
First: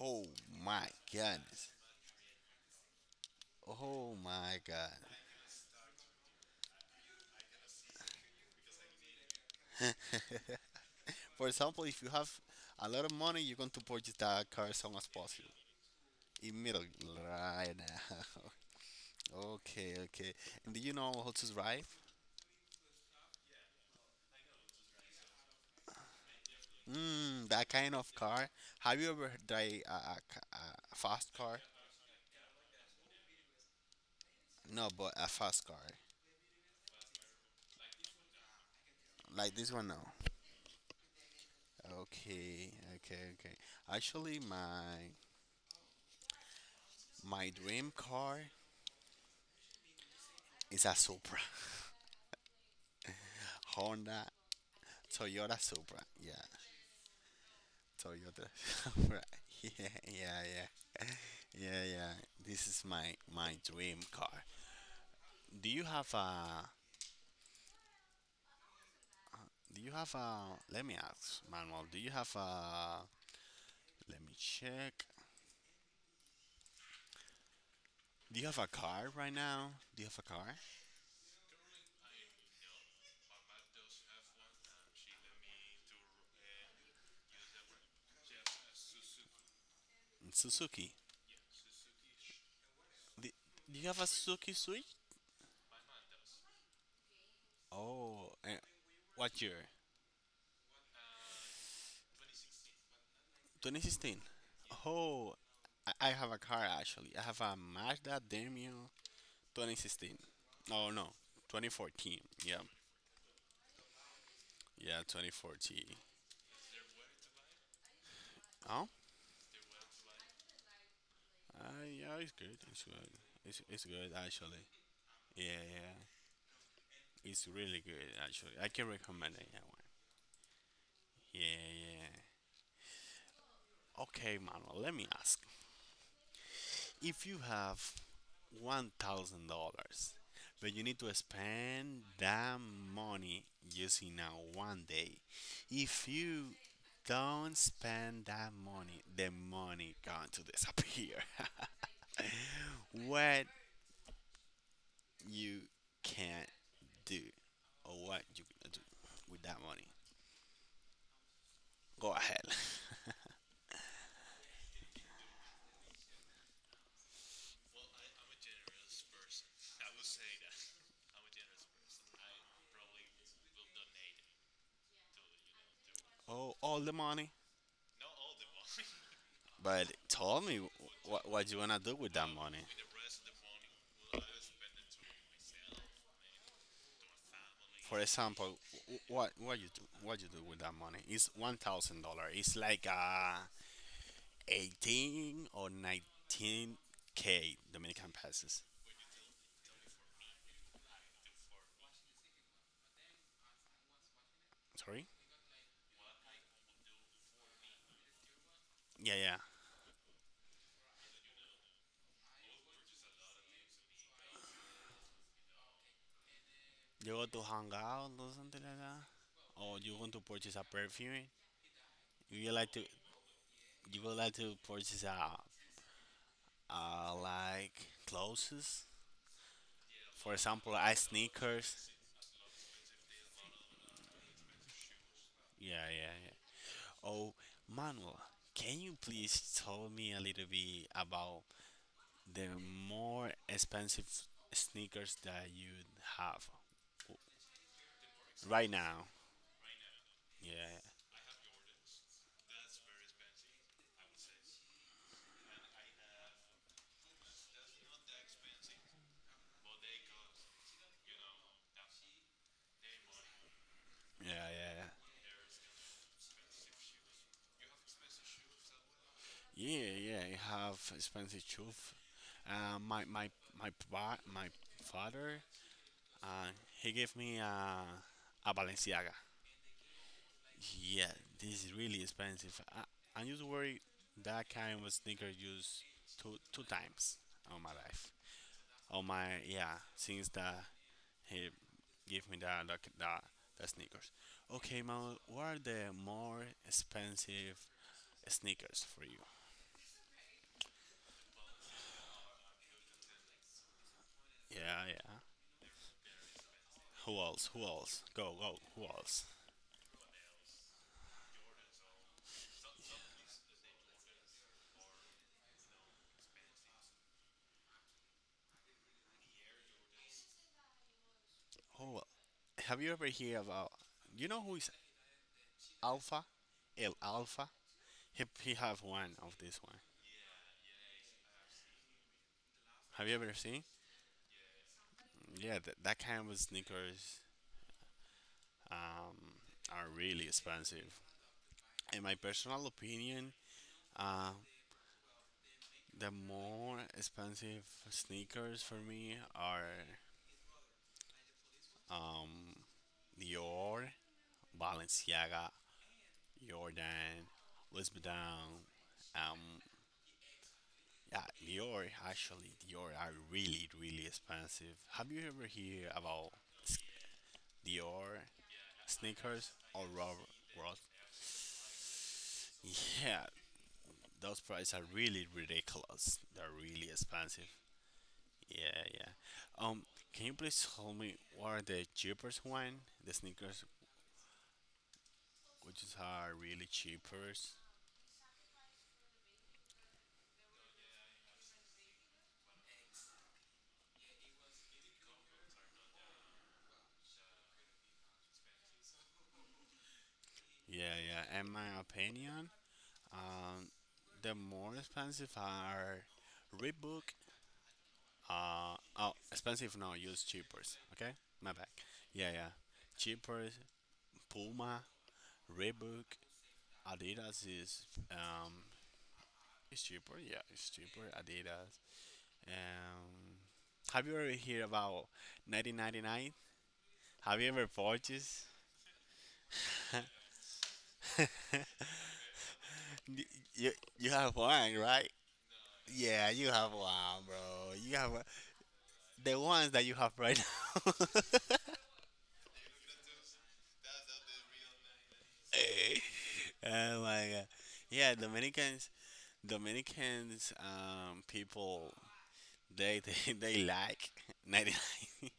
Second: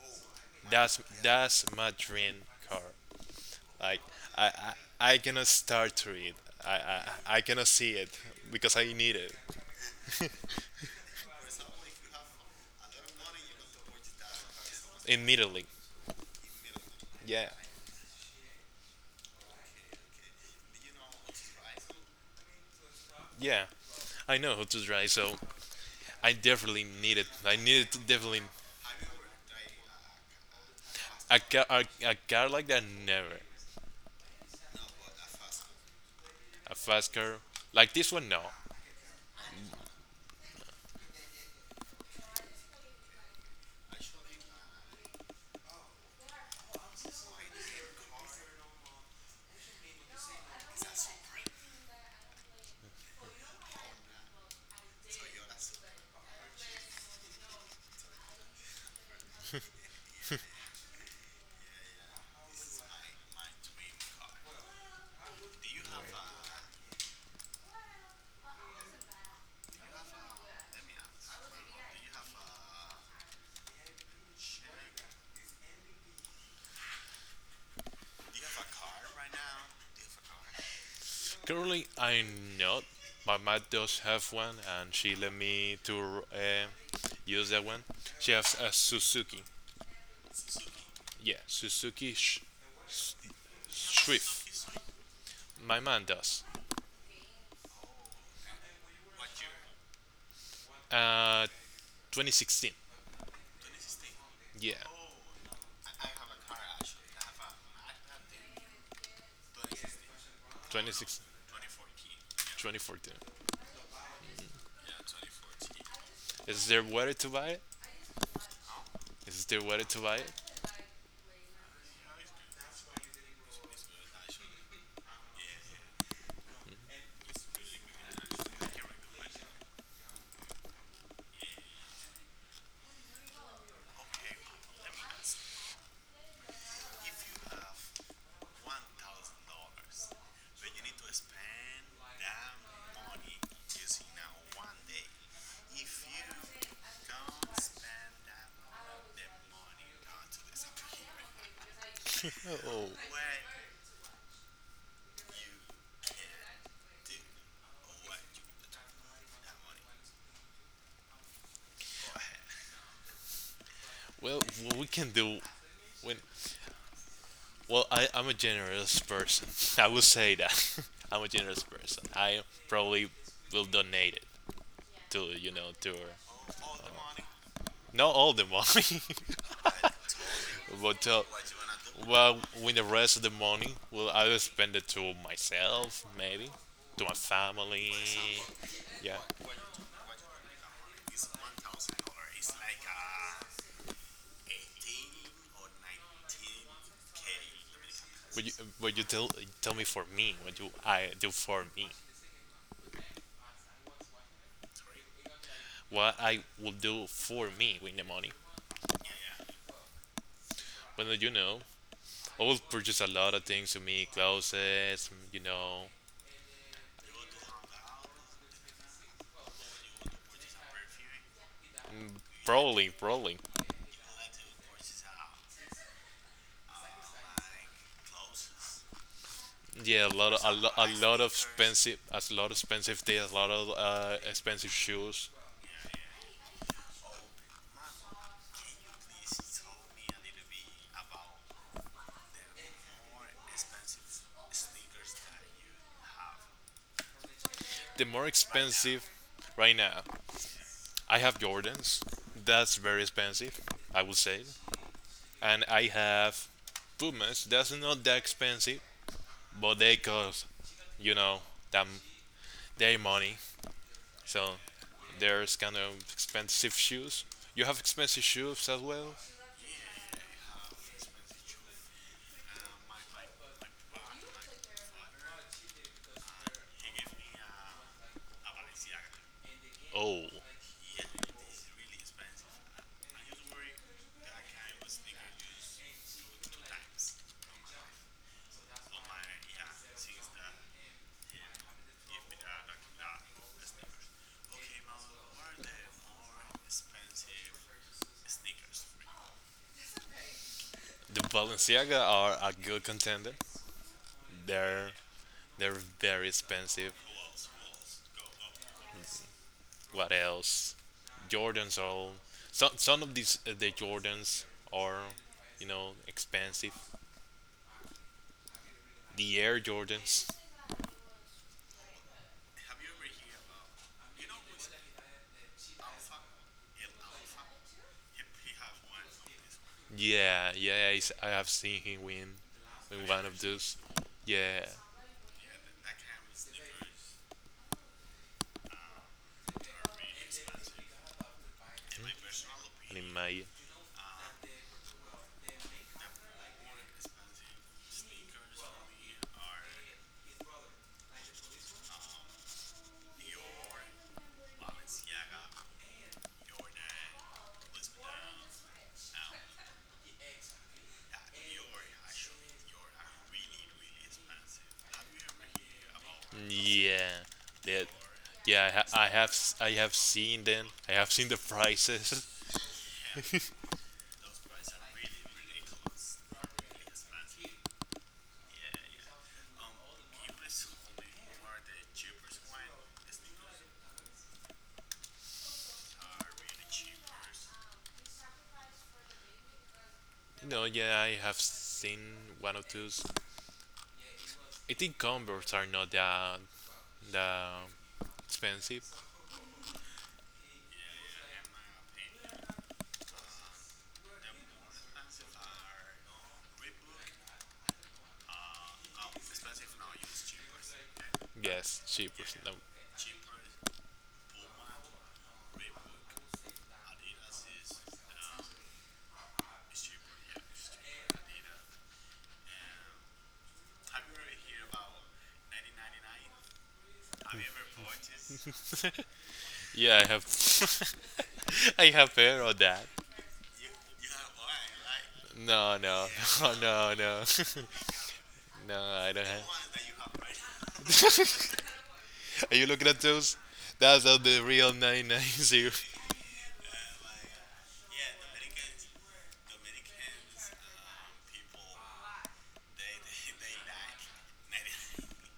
Speaker 2: Oh my
Speaker 1: That's
Speaker 2: goodness.
Speaker 1: that's my dream car. Like
Speaker 2: Oh my
Speaker 1: I I cannot start to it. I cannot see it because I need it
Speaker 2: god. For example, if you have a lot of money, you're going to purchase that car as soon as possible.
Speaker 1: immediately.
Speaker 2: Immediately,
Speaker 1: Yeah,
Speaker 2: right now. Okay, okay. And do you know how to drive?
Speaker 1: yeah. I know how to drive, so I definitely need it.
Speaker 2: Mm,
Speaker 1: I
Speaker 2: that
Speaker 1: need
Speaker 2: kind
Speaker 1: it
Speaker 2: of
Speaker 1: definitely.
Speaker 2: car. Have you ever drive a fast
Speaker 1: A
Speaker 2: car?
Speaker 1: car, a car like that, never.
Speaker 2: No, but a fast car.
Speaker 1: A fast car. Like this one, no.
Speaker 2: Like this one, no. Okay, okay, okay. Actually, my dream car is a Supra, Honda Toyota Supra. Yeah, Toyota Supra. Yeah, yeah, yeah. Yeah, yeah. This is my my dream car. Do you have a do you have a let me ask, Manuel, do you have a let me check. Do you have a car right now? Do you have a car?
Speaker 1: Currently, I'm not. My mom does have one, and she let me to use that one. She has a Suzuki.
Speaker 2: Mm, Suzuki.
Speaker 1: Yeah, Suzuki
Speaker 2: Do, do you have a Suzuki
Speaker 1: Swift.
Speaker 2: Switch?
Speaker 1: My mom does.
Speaker 2: Oh, eh, what year?
Speaker 1: Uh, 2016.
Speaker 2: 2016.
Speaker 1: Yeah,
Speaker 2: Oh, I have a car actually. I have a Mazda Demio 2016. Oh no,
Speaker 1: 2016,
Speaker 2: 2014. Yeah,
Speaker 1: 2014.
Speaker 2: yeah, 2014.
Speaker 1: Is there where to buy it?
Speaker 2: Oh,
Speaker 1: Is there where to buy it?
Speaker 2: uh, yeah, it's good. It's good. It's good actually. Yeah, yeah. It's really good actually. I can recommend it. Yeah, one. Yeah, yeah. Okay, Manuel. Let me ask. If you have $1,000, but you need to spend that money just in a one day, if you don't spend that money, the money going to disappear.
Speaker 1: Oh,
Speaker 2: What you can't do or what you going do with that money? Go ahead.
Speaker 1: well, what we can do when well, I'm a generous person. I would say that. I'm a generous person. I probably will donate it to, you know, to
Speaker 2: Oh, all the money.
Speaker 1: not all the money,
Speaker 2: But tell me
Speaker 1: but
Speaker 2: what you wanna do with that
Speaker 1: well,
Speaker 2: money.
Speaker 1: with the rest of the money, well, I will spend it to myself, maybe, to my family.
Speaker 2: For example, wh-
Speaker 1: Yeah,
Speaker 2: what what you do with that money? It's $1,000. It's like 18 or 19 k Dominican
Speaker 1: but you,
Speaker 2: pesos.
Speaker 1: but you tell me for me what you I do for me,
Speaker 2: Sorry.
Speaker 1: what I will do for me with the money.
Speaker 2: Yeah, yeah.
Speaker 1: But you know, I will purchase a lot of things to me, clothes, you know.
Speaker 2: You go to hang out or something like that, or you want to purchase a perfume. You would like to
Speaker 1: Probably, probably.
Speaker 2: you would like to purchase a I like clothes.
Speaker 1: Yeah, a
Speaker 2: For
Speaker 1: lot of
Speaker 2: example,
Speaker 1: a
Speaker 2: I
Speaker 1: lot of
Speaker 2: sneakers.
Speaker 1: expensive, a lot of expensive things, a lot of expensive shoes.
Speaker 2: Yeah, yeah, yeah. Oh, Manuel, can you please tell me a little bit about the more expensive sneakers that you have
Speaker 1: The more
Speaker 2: right now?
Speaker 1: expensive, right now,
Speaker 2: Yeah,
Speaker 1: I have Jordans. That's very expensive, I would say. And I have Pumas. That's not that expensive, but they cost, you know, them their money. So
Speaker 2: yeah,
Speaker 1: there's kind of expensive shoes. You have expensive shoes as well.
Speaker 2: yeah, yeah, yeah, yeah, I have expensive shoes. Uh, my my my father, uh, he gave me a Balenciaga.
Speaker 1: Oh,
Speaker 2: Yeah, this is really expensive. I used to worry that kind of sneaker used two times on my life. On my, yeah, since that he gave me that sneakers. Okay, man, what are the more expensive sneakers for you?
Speaker 1: the Balenciaga are a good contender.
Speaker 2: Yeah,
Speaker 1: They're
Speaker 2: yeah.
Speaker 1: They're very expensive.
Speaker 2: Who else? Who else? Go, go. Who else?
Speaker 1: What else? Jordans are all. Some of these the Jordans are, you know, expensive. The Air Jordans.
Speaker 2: Who? el- Have you ever heard about? You know who is Alpha? El Alpha. He have one of this one.
Speaker 1: Yeah, yeah, I have seen him win, in
Speaker 2: Have you
Speaker 1: one
Speaker 2: ever
Speaker 1: of
Speaker 2: seen?
Speaker 1: those. Yeah,
Speaker 2: Yeah, that kind of sneakers um, are really expensive. In my personal
Speaker 1: in
Speaker 2: opinion,
Speaker 1: my
Speaker 2: uh, the more expensive sneakers for me are um, Dior, Balenciaga, Jordan, Louis Vuitton. Um, yeah, Dior, actually, Dior are really, really expensive. Have you ever heard about s-
Speaker 1: yeah, that
Speaker 2: Dior
Speaker 1: yeah,
Speaker 2: sneakers
Speaker 1: I
Speaker 2: or
Speaker 1: have
Speaker 2: Robert
Speaker 1: seen them.
Speaker 2: Ross?
Speaker 1: I have seen the prices.
Speaker 2: Yeah, those prices are really ridiculous. They're really expensive. Yeah, yeah. Um, can you please tell me what are the cheapest one? The sneakers, which is are really cheapest.
Speaker 1: No, yeah, I have seen one of those. I think Converse are not that expensive.
Speaker 2: Yeah, yeah. In my opinion, um, the more expensive are Reebok. Oh, expensive no, use cheapers. Okay, my bad.
Speaker 1: Yes, cheaper.
Speaker 2: Yeah, yeah.
Speaker 1: No.
Speaker 2: Cheapers, Puma, Reebok, Adidas is um, it's cheaper. Yeah, it's cheaper. Adidas. Um, have you ever heard about 1999? Have you ever purchased?
Speaker 1: Yeah, I have. I have pair of that.
Speaker 2: you, you you have one, right?
Speaker 1: No, no,
Speaker 2: Yeah, you
Speaker 1: no,
Speaker 2: have
Speaker 1: no, no.
Speaker 2: one, bro.
Speaker 1: No, I don't
Speaker 2: The ones that you have right now.
Speaker 1: have. Are you looking at those? That's not the real 990.
Speaker 2: Oh my god. Yeah, Dominicans, people, they like 99.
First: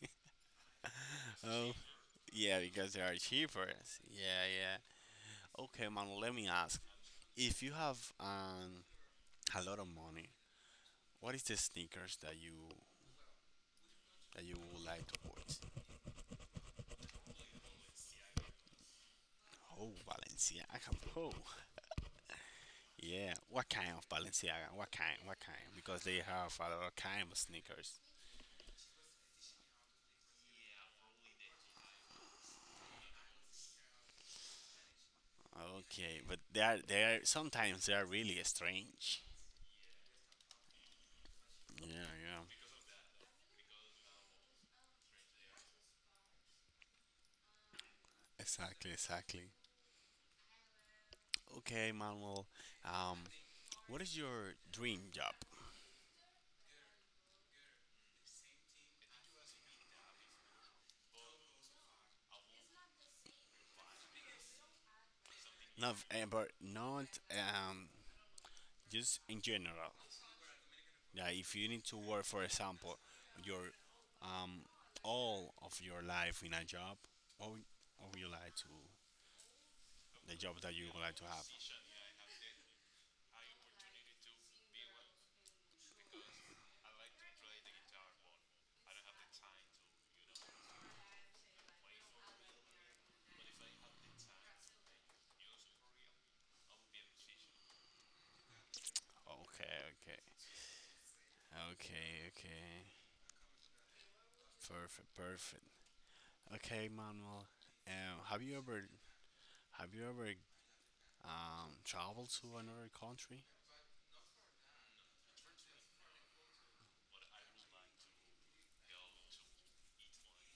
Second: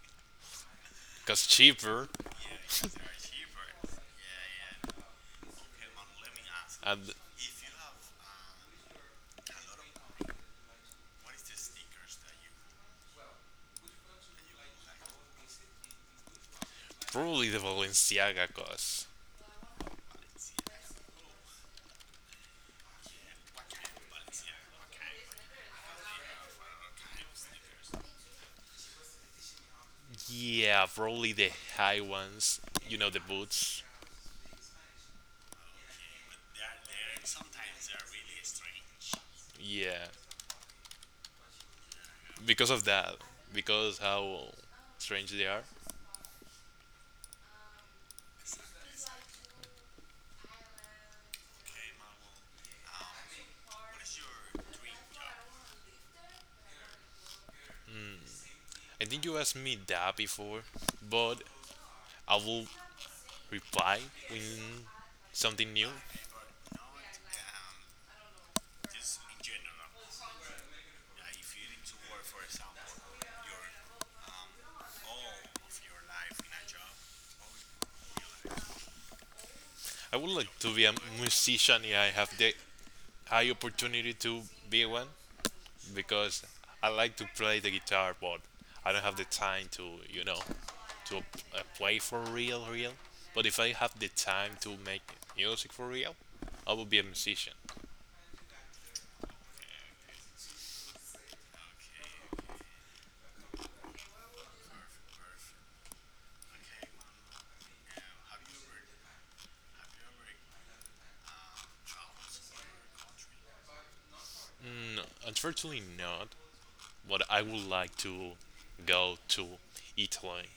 Speaker 1: Cause
Speaker 2: Oh,
Speaker 1: cheaper.
Speaker 2: yeah, because they are cheaper. Yeah, yeah. Okay, man, let me ask.
Speaker 1: And
Speaker 2: If you have a lot of money, what is the sneakers that you would like to purchase?
Speaker 1: probably the Balenciaga cause.
Speaker 2: Oh, Balenciaga. Oh, yeah. What kind of Balenciaga? What kind? What kind? Because they have a lot of kind of sneakers.
Speaker 1: Yeah, probably the high ones. You know, the boots.
Speaker 2: Okay, but they are sometimes they are really strange.
Speaker 1: Yeah,
Speaker 2: Yeah, yeah.
Speaker 1: because of that, because how strange they are.
Speaker 2: Exactly, exactly. Okay, Manuel. Um, what is your dream job?
Speaker 1: I think you asked me that before, but I will reply with something new.
Speaker 2: Not, but not just in general. Yeah, if you need to work, for example, your, um, all of your life in a job, or or you like to
Speaker 1: I would
Speaker 2: the job
Speaker 1: like to
Speaker 2: that
Speaker 1: be
Speaker 2: you
Speaker 1: a
Speaker 2: would like to have?
Speaker 1: musician if I have the high opportunity to be one. Because I like to play the guitar, but I don't have the time to, you know, to play for real, real. But if I have the time to make music for real, I will be a musician.
Speaker 2: Okay, okay, okay, okay. Perfect, perfect. Okay, Manuel. Um, have you ever have you ever traveled to another country?
Speaker 1: Mm, unfortunately, not. But I would like to go to Italy.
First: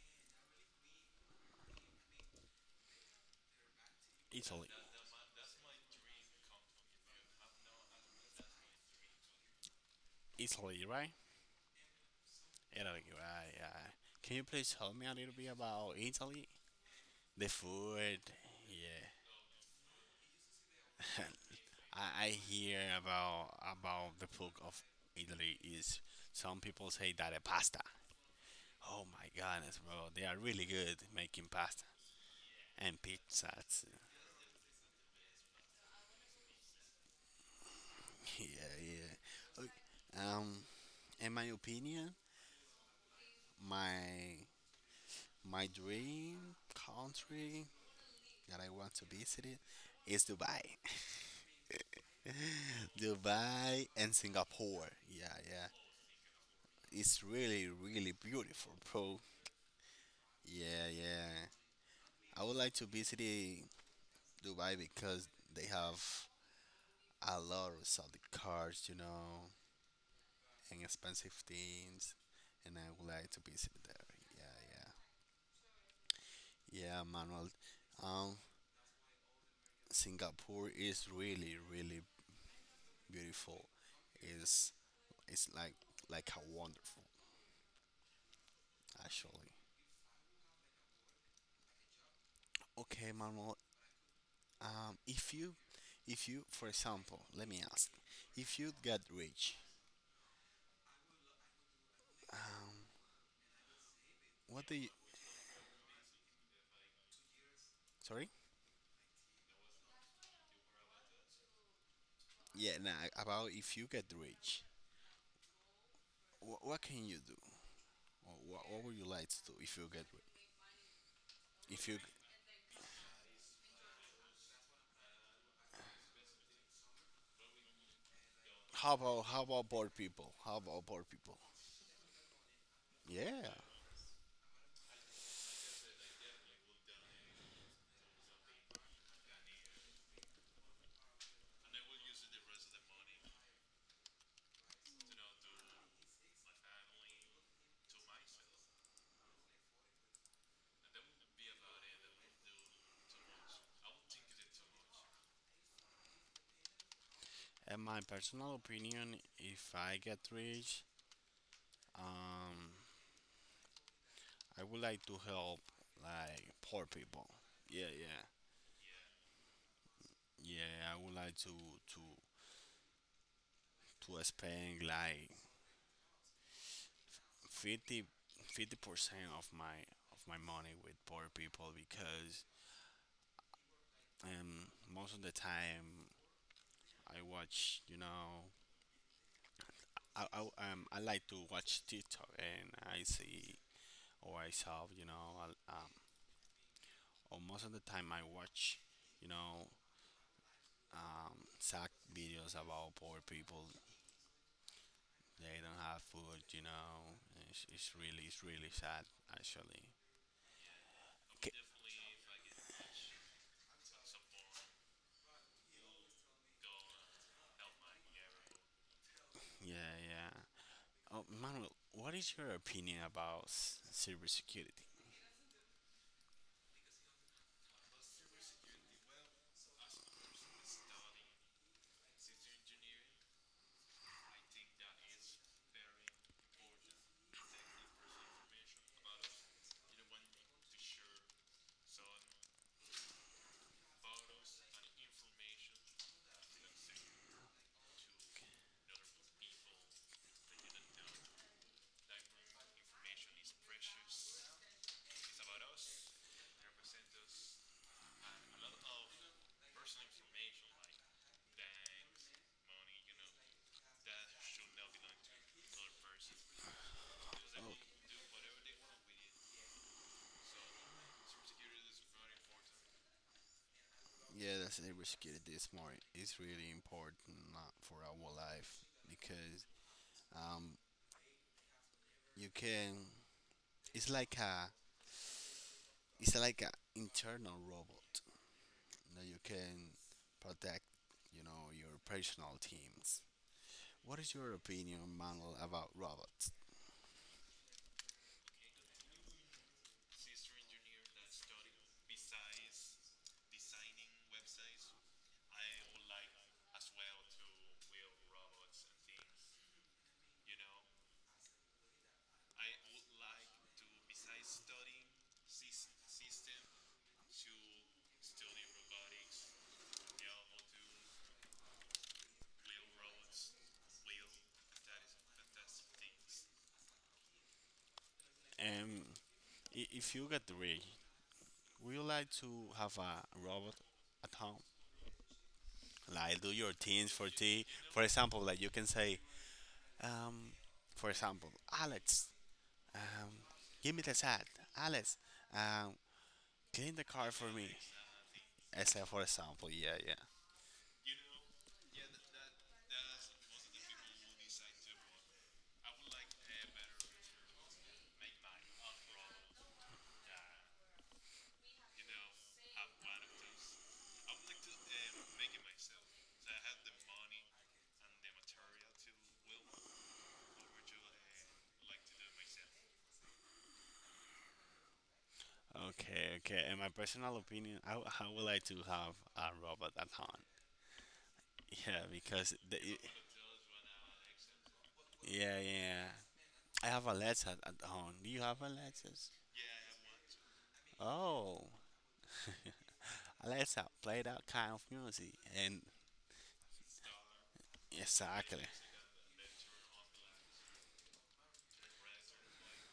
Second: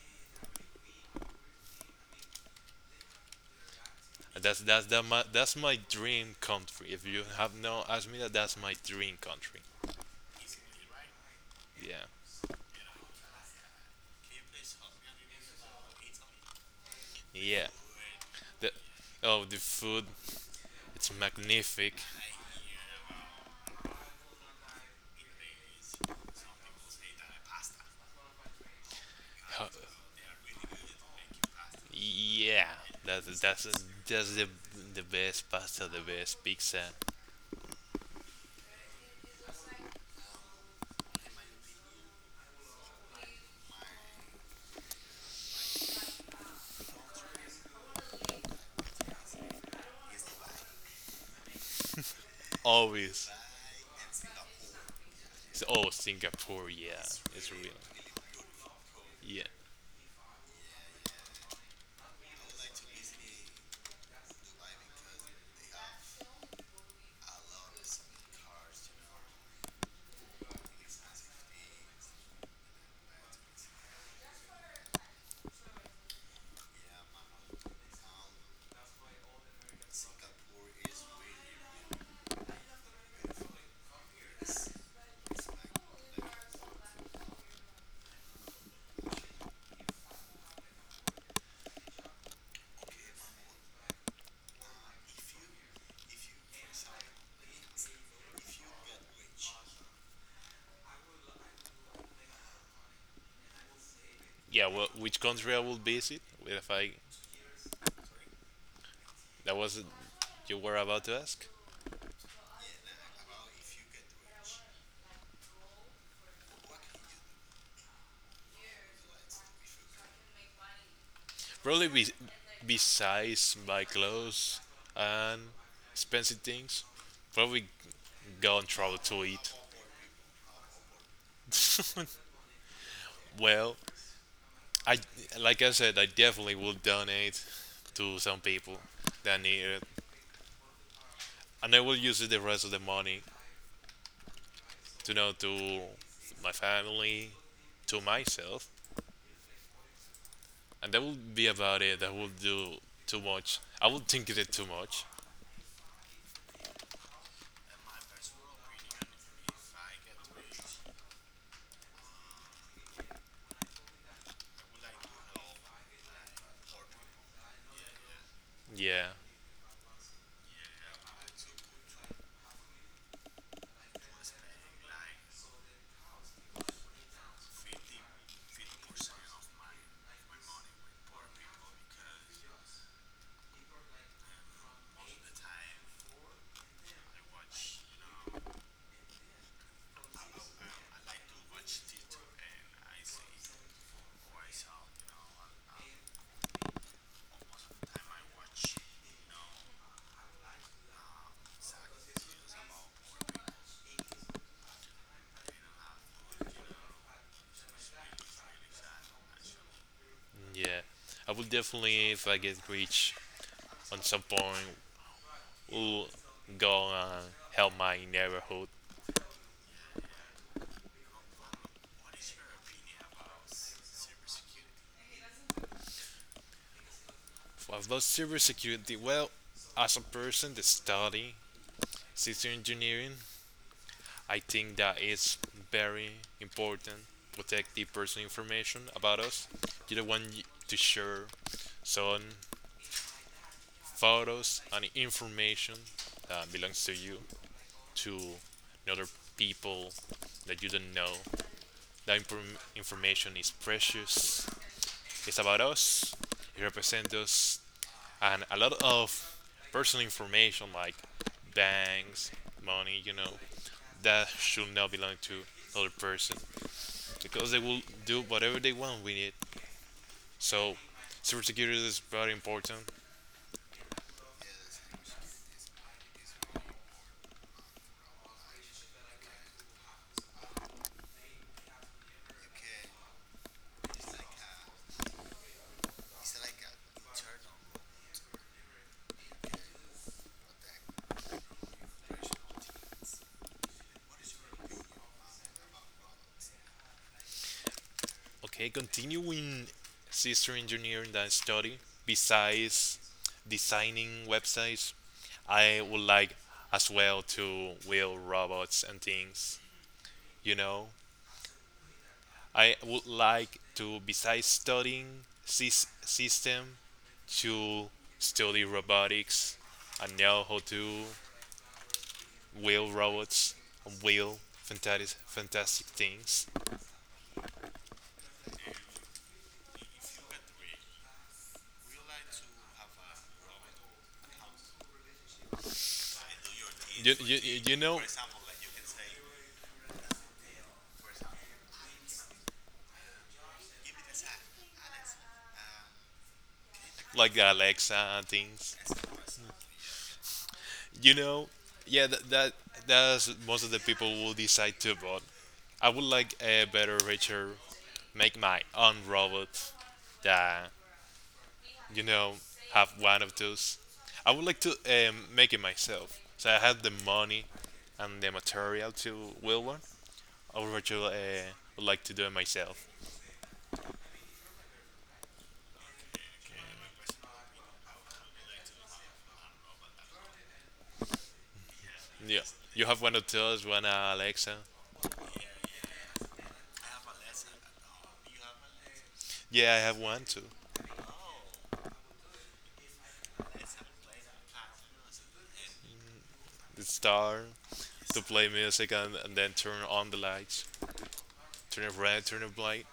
Speaker 2: Italy,
Speaker 1: That's my dream country. If you have not asked me that, that's my dream country.
Speaker 2: Italy, right?
Speaker 1: Yeah,
Speaker 2: It'll, right, right. Can you please help me a little bit about Italy? The
Speaker 1: yeah.
Speaker 2: food,
Speaker 1: The,
Speaker 2: yeah.
Speaker 1: oh, the food, it's magnific.
Speaker 2: I hear about the food of Italy is some people say that a pasta. Oh my
Speaker 1: Ho-
Speaker 2: goodness, bro, they are really good making pasta
Speaker 1: Yeah,
Speaker 2: and
Speaker 1: that's that's
Speaker 2: pizzas.
Speaker 1: that's the best pasta, the best pizza.
Speaker 2: Yeah, yeah. Okay. In my opinion, my my dream country that I want to visit it is Dubai.
Speaker 1: Always,
Speaker 2: Dubai and Singapore. Yeah, yeah.
Speaker 1: oh, Singapore, yeah,
Speaker 2: It's
Speaker 1: it's
Speaker 2: really,
Speaker 1: real.
Speaker 2: really beautiful, bro.
Speaker 1: Yeah,
Speaker 2: Yeah, yeah. I would like to visit, Dubai because they have a lot of solid cars, you know, and expensive things. And I would like to visit there. Yeah, yeah. Yeah, Manuel. Um, Singapore is really, really beautiful. It's, it's like, a wonderful, actually. Okay, Manuel. Um, if you, if you, for example, let me ask, if you got rich, um, what
Speaker 1: yeah.
Speaker 2: do
Speaker 1: Well,
Speaker 2: you?
Speaker 1: which country I will visit? Well, If I
Speaker 2: Sorry?
Speaker 1: that was you were about to ask.
Speaker 2: Yeah, nah. About if you get rich, what can you do? Or what would you like to do if you get rich? If
Speaker 1: Probably
Speaker 2: you,
Speaker 1: be, besides my clothes and expensive things, probably go and travel to
Speaker 2: how
Speaker 1: eat.
Speaker 2: about poor people? How about poor people? Yeah.
Speaker 1: Well, I like I said, I definitely will donate to some people that need it. And I will use the rest of the money to know to my family, to myself, and that would be about it. I would do too much. I would think it too much.
Speaker 2: In my personal opinion, if I get rich, um, I would like to help like poor people. Yeah, yeah,
Speaker 1: Yeah,
Speaker 2: yeah. I would like to spend like 50% of my money with poor people, because most of the time I watch, you know, I, I I like to watch TikTok and I see or I saw, you know, or most of the time I watch, you know, sad videos about poor people. They don't have food, you know, it's really sad actually.
Speaker 1: yeah. I will
Speaker 2: K-
Speaker 1: definitely, if I get rich on some point, will go and help my neighborhood.
Speaker 2: yeah, yeah. Oh, Manuel, what is your opinion about cybersecurity?
Speaker 1: About cybersecurity, well, as a person that study system engineering, I think that it's very important to protect the personal information about us. You don't want to share some photos and information that belongs to you to another people that you don't know. That information is precious. It's about us. It represents us, and a lot of personal information like banks, money, you know, that should not belong to other person. Because they
Speaker 2: Oh,
Speaker 1: will do whatever they want with it. So, cybersecurity is very important.
Speaker 2: yeah, that's cybersecurity is more is really important, for our life because um, you can. It's like a it's like a internal robot that you can protect. You know your personal teams. What is your opinion, Manuel, about robots?
Speaker 1: Okay, continuing system engineering that study, besides designing websites, I would like as well to build robots and things. You know, I would like to, besides studying system, to study robotics and know how to wheel robots and wheel fantastic things.
Speaker 2: Um, if you get rich, would you like to have a robot at home? Like do your things
Speaker 1: You
Speaker 2: for
Speaker 1: you
Speaker 2: tea.
Speaker 1: you know,
Speaker 2: For example, like you can say, um, for example, Alex, um, give me the hat. Alex, um, clean the car
Speaker 1: like
Speaker 2: for
Speaker 1: the
Speaker 2: me.
Speaker 1: Alexa and things.
Speaker 2: Except for example, yeah, yeah.
Speaker 1: You know, yeah, that's most of the people will decide to vote. I would like a better, richer, make my own robot that, you know, have one of those. I would like to make it myself, so I have the money and the material to build one. I would rather, would like to do it myself.
Speaker 2: Okay, okay. In my personal opinion, I would like to have a robot at home. Yeah,
Speaker 1: Yeah.
Speaker 2: because the,
Speaker 1: You have one of those, one Alexa.
Speaker 2: yeah, yeah. I have Alexa at home. Do you have Alexas?
Speaker 1: Yeah, I have one too.
Speaker 2: Oh, Alexa, play that kind of music. And
Speaker 1: The star to play
Speaker 2: Exactly.
Speaker 1: music and then turn on the lights. Turn it red, turn it white.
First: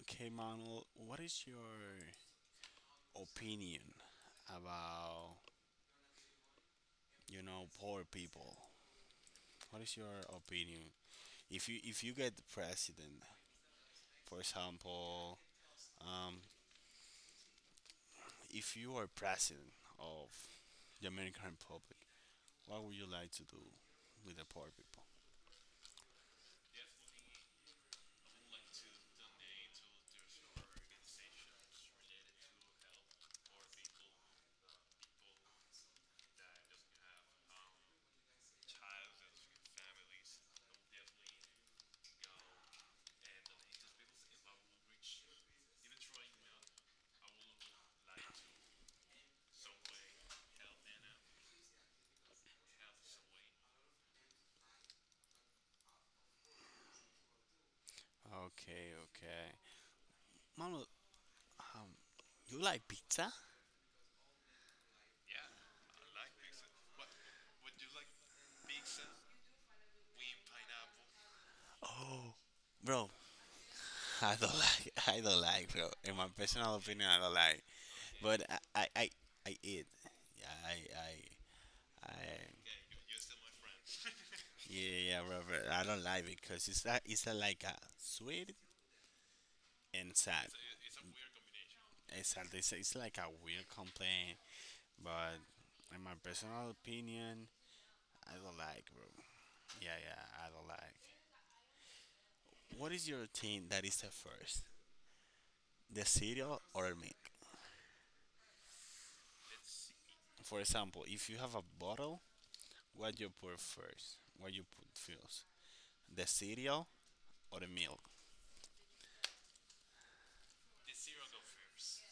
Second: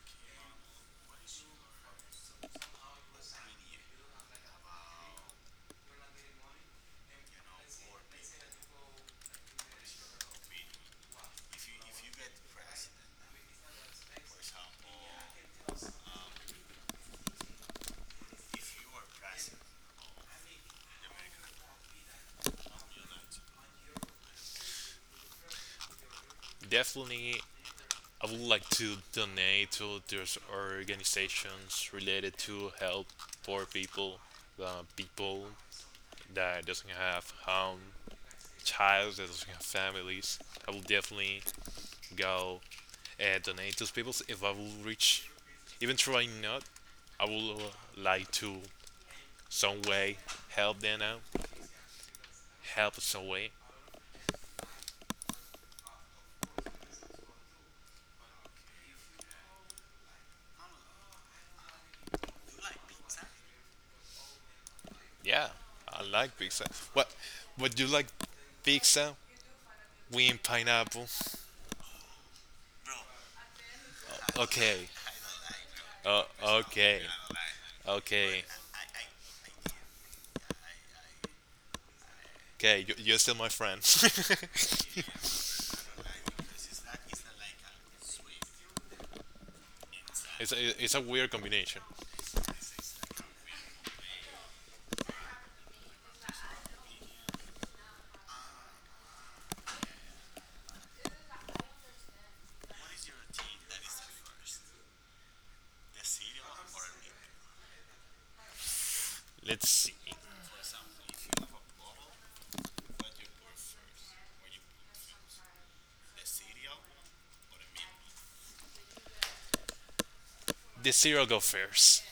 Speaker 2: Okay, Manuel, what is your opinion about, you know, poor people? What is your opinion? If you get president, for example, um, if you are president of the American Republic, what would you like to do with the poor people?
Speaker 1: Definitely, I would like to donate to those organizations related to help poor people, people that doesn't have home, child that doesn't have families. I will definitely go and donate to those people if I will reach. Even though I not, I will like to some way, help them out, help some way.
Speaker 2: Okay, okay. Manuel, um, you like pizza?
Speaker 1: Yeah, I like pizza. What? Would you like pizza with pineapple?
Speaker 2: Oh, bro, I don't
Speaker 1: Okay.
Speaker 2: like. I don't like, bro. In my personal
Speaker 1: Okay.
Speaker 2: opinion, I don't like. But
Speaker 1: Okay.
Speaker 2: I eat. Yeah, I.
Speaker 1: Okay. You're still my friend. it's
Speaker 2: Yeah, yeah, Robert. I don't like because it's a, like a sweet and sad.
Speaker 1: a, it's a weird combination.
Speaker 2: Exactly. It's like a weird complaint, but in my personal opinion, I don't like, bro. Yeah, yeah, I don't like. What is your thing that is the first, the cereal or milk?
Speaker 1: Let's see.
Speaker 2: For example, if you have a bottle. What you put first? What you put first? The cereal or the milk?
Speaker 1: The cereal go first.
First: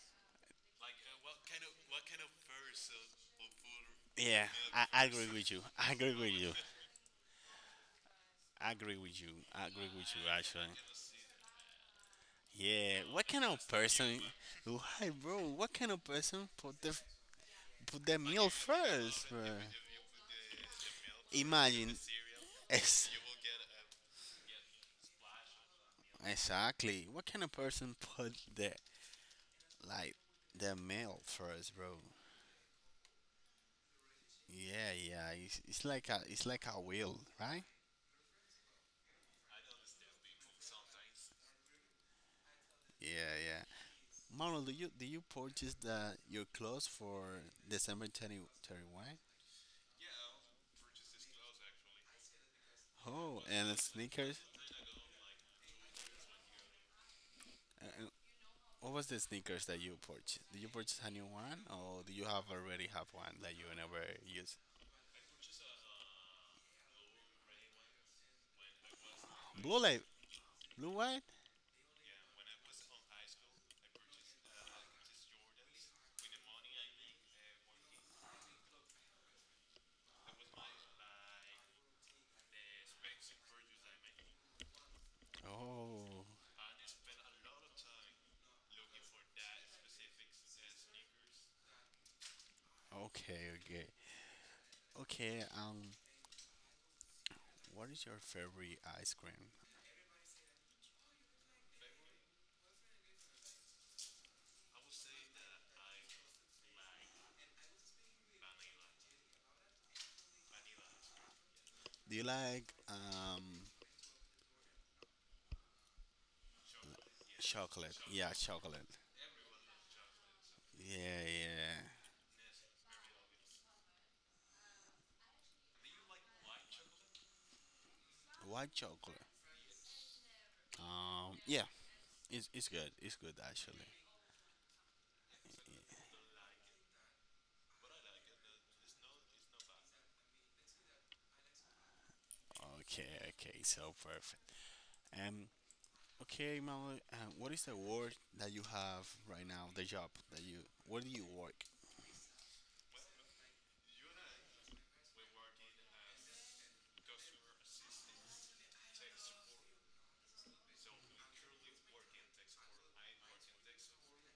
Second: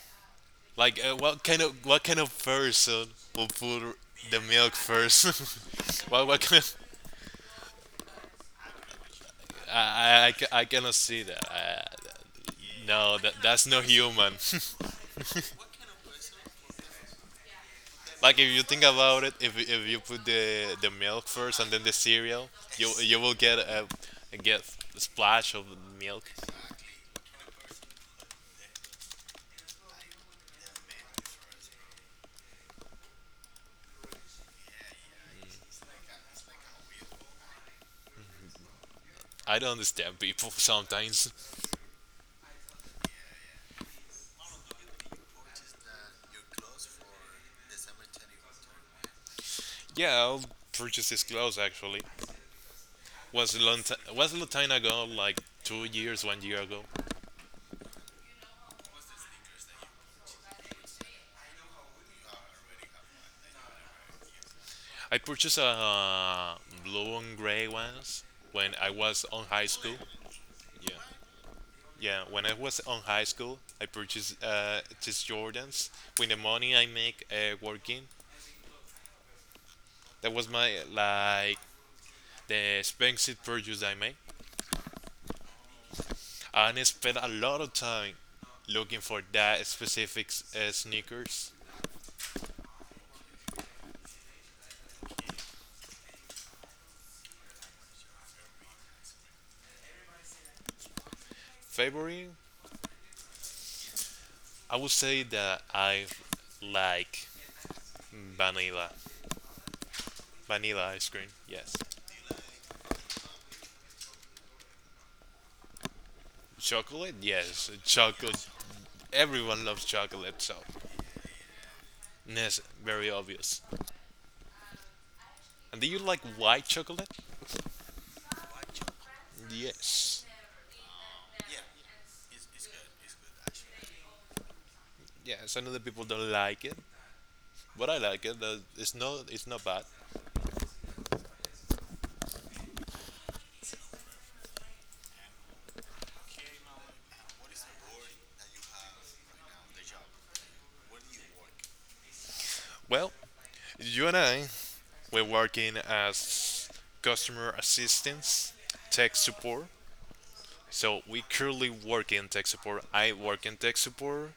Speaker 1: Like, what kind of person will put the
Speaker 2: Yeah,
Speaker 1: milk
Speaker 2: I
Speaker 1: first?
Speaker 2: agree with you. I agree
Speaker 1: what what
Speaker 2: with you.
Speaker 1: kind of?
Speaker 2: I agree with you. I
Speaker 1: I
Speaker 2: agree with you.
Speaker 1: I, I ca- I
Speaker 2: Actually,
Speaker 1: cannot see that.
Speaker 2: yeah.
Speaker 1: No,
Speaker 2: What kind
Speaker 1: that's
Speaker 2: of
Speaker 1: not
Speaker 2: person?
Speaker 1: human.
Speaker 2: Why, bro? What kind of person put the
Speaker 1: Like, if
Speaker 2: milk
Speaker 1: you think about
Speaker 2: first,
Speaker 1: it,
Speaker 2: bro?
Speaker 1: if you put the milk first and then the
Speaker 2: Imagine.
Speaker 1: cereal, you
Speaker 2: Ex-
Speaker 1: you will get a splash of milk.
Speaker 2: exactly. What kind of person put the like the milk first, bro? Yeah, yeah. It's like a wheel, right?
Speaker 1: I don't understand people sometimes.
Speaker 2: Yeah, yeah. Manuel, do you purchase the your clothes for December 20, 31?
Speaker 1: Yeah, I'll purchase these clothes actually.
Speaker 2: Oh, and the
Speaker 1: Was a
Speaker 2: sneakers.
Speaker 1: long time ago, like 2 years, one year ago.
Speaker 2: Uh, uh, what was the sneakers that you purchased? Did you purchase a new one, or do you have already have one that you never use?
Speaker 1: I purchased a uh, blue and gray ones when I was on high
Speaker 2: Blue
Speaker 1: school.
Speaker 2: light, blue
Speaker 1: Yeah.
Speaker 2: white.
Speaker 1: Yeah, when I was on high school, I purchased these Jordans with the money I make working. That was my like the expensive purchase I made,
Speaker 2: Oh,
Speaker 1: and I spent a lot of time looking for that specific sneakers.
Speaker 2: okay, okay, okay. What is your favorite ice cream?
Speaker 1: Favorite, I would say that I like vanilla, vanilla ice cream. Yes,
Speaker 2: Do you like
Speaker 1: chocolate. Yes,
Speaker 2: chocolate? Yeah,
Speaker 1: chocolate.
Speaker 2: chocolate.
Speaker 1: Everyone loves chocolate, so
Speaker 2: Yeah, yeah.
Speaker 1: yes, very obvious. And do you like white chocolate?
Speaker 2: White chocolate.
Speaker 1: Yes.
Speaker 2: Yeah, it's good. It's good actually.
Speaker 1: Yes, I know that people don't like it, but I like it. It's not bad.
Speaker 2: Okay, okay, so perfect. Um, okay, Mallory, what is the work that you have right now? The job that you, where do you work?
Speaker 1: Well, you and I we're working as customer assistance, tech support. So we currently work in tech support. I work in tech support,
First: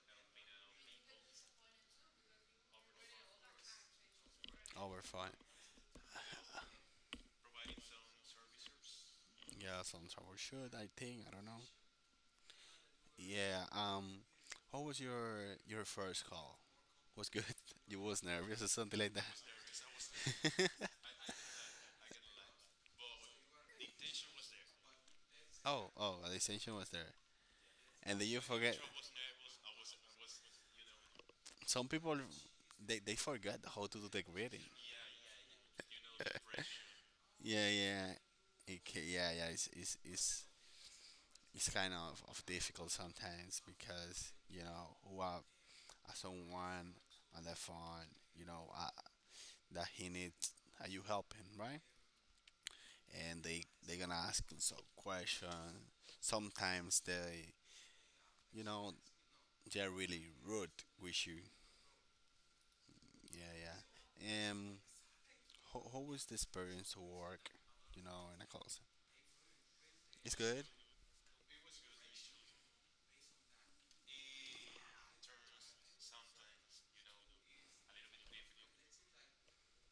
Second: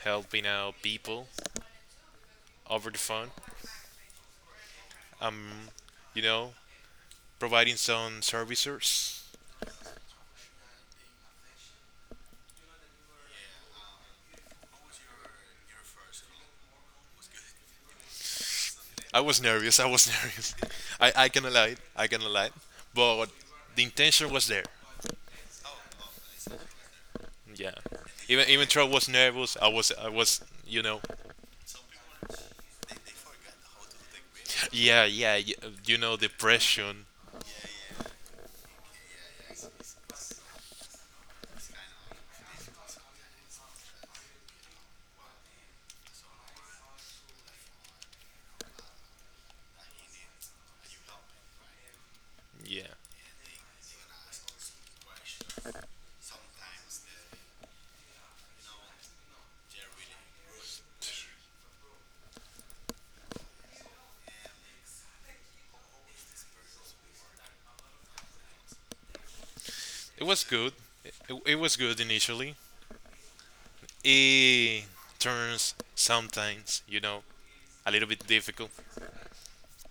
Speaker 1: helping out people over the phone.
Speaker 2: Over five.
Speaker 1: You know, providing some services.
Speaker 2: Yeah, some troubleshoot. I think I don't know. Yeah. How was your first call? Was good. You was nervous or something like
Speaker 1: I was nervous. I was nervous.
Speaker 2: that.
Speaker 1: I cannot lie. I cannot lie. But the intention was there.
Speaker 2: Oh, oh, the extension was there,
Speaker 1: Yeah.
Speaker 2: and then you
Speaker 1: Even
Speaker 2: forget.
Speaker 1: though I was nervous, I was you know,
Speaker 2: Some people, they forget how to do the grading.
Speaker 1: yeah, yeah, you know, depression.
Speaker 2: Yeah, yeah, yeah, yeah. It's kind of difficult sometimes because you know who are, someone on the phone, you know, that he needs. Are you helping, right?
Speaker 1: Yeah.
Speaker 2: And they gonna ask him some question. Sometimes they, you know, they're really rude with you. Yeah, yeah. How was the experience to work, you know, in a call center?
Speaker 1: It
Speaker 2: It's
Speaker 1: was
Speaker 2: good?
Speaker 1: good. It, it was good initially. It turns sometimes, you know, a little bit difficult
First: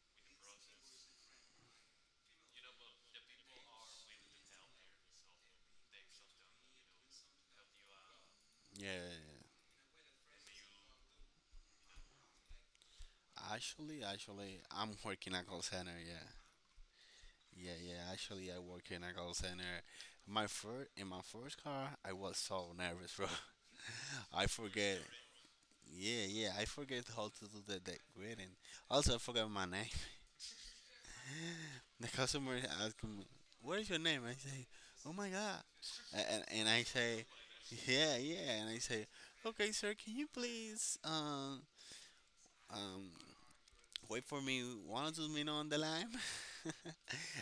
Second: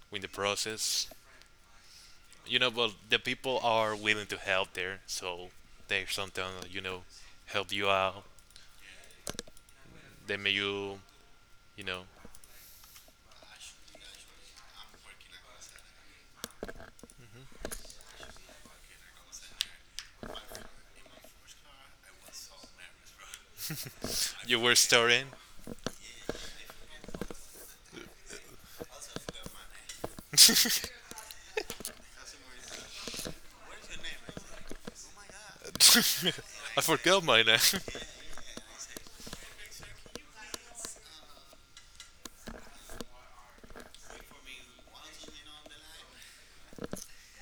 Speaker 1: with the process. You know, but the people are willing to help there, so they sometimes, you know, help you out.
Speaker 2: Yeah, yeah,
Speaker 1: They make you, you know,
Speaker 2: yeah. Actually, actually, I'm working at call center, yeah. Yeah, yeah, actually, I work in a call center. In my first car, I was so nervous, bro. I
Speaker 1: you were
Speaker 2: forget.
Speaker 1: starting.
Speaker 2: Yeah, yeah, I forget how to do the greeting. Also, I forgot my name. The customer asks me, "What is your name?" I say, "Oh my God," and
Speaker 1: I
Speaker 2: I
Speaker 1: forgot
Speaker 2: say,
Speaker 1: my name.
Speaker 2: "Yeah, yeah," and I say, "Okay, sir, can you please um wait for me one or two minutes on the line?"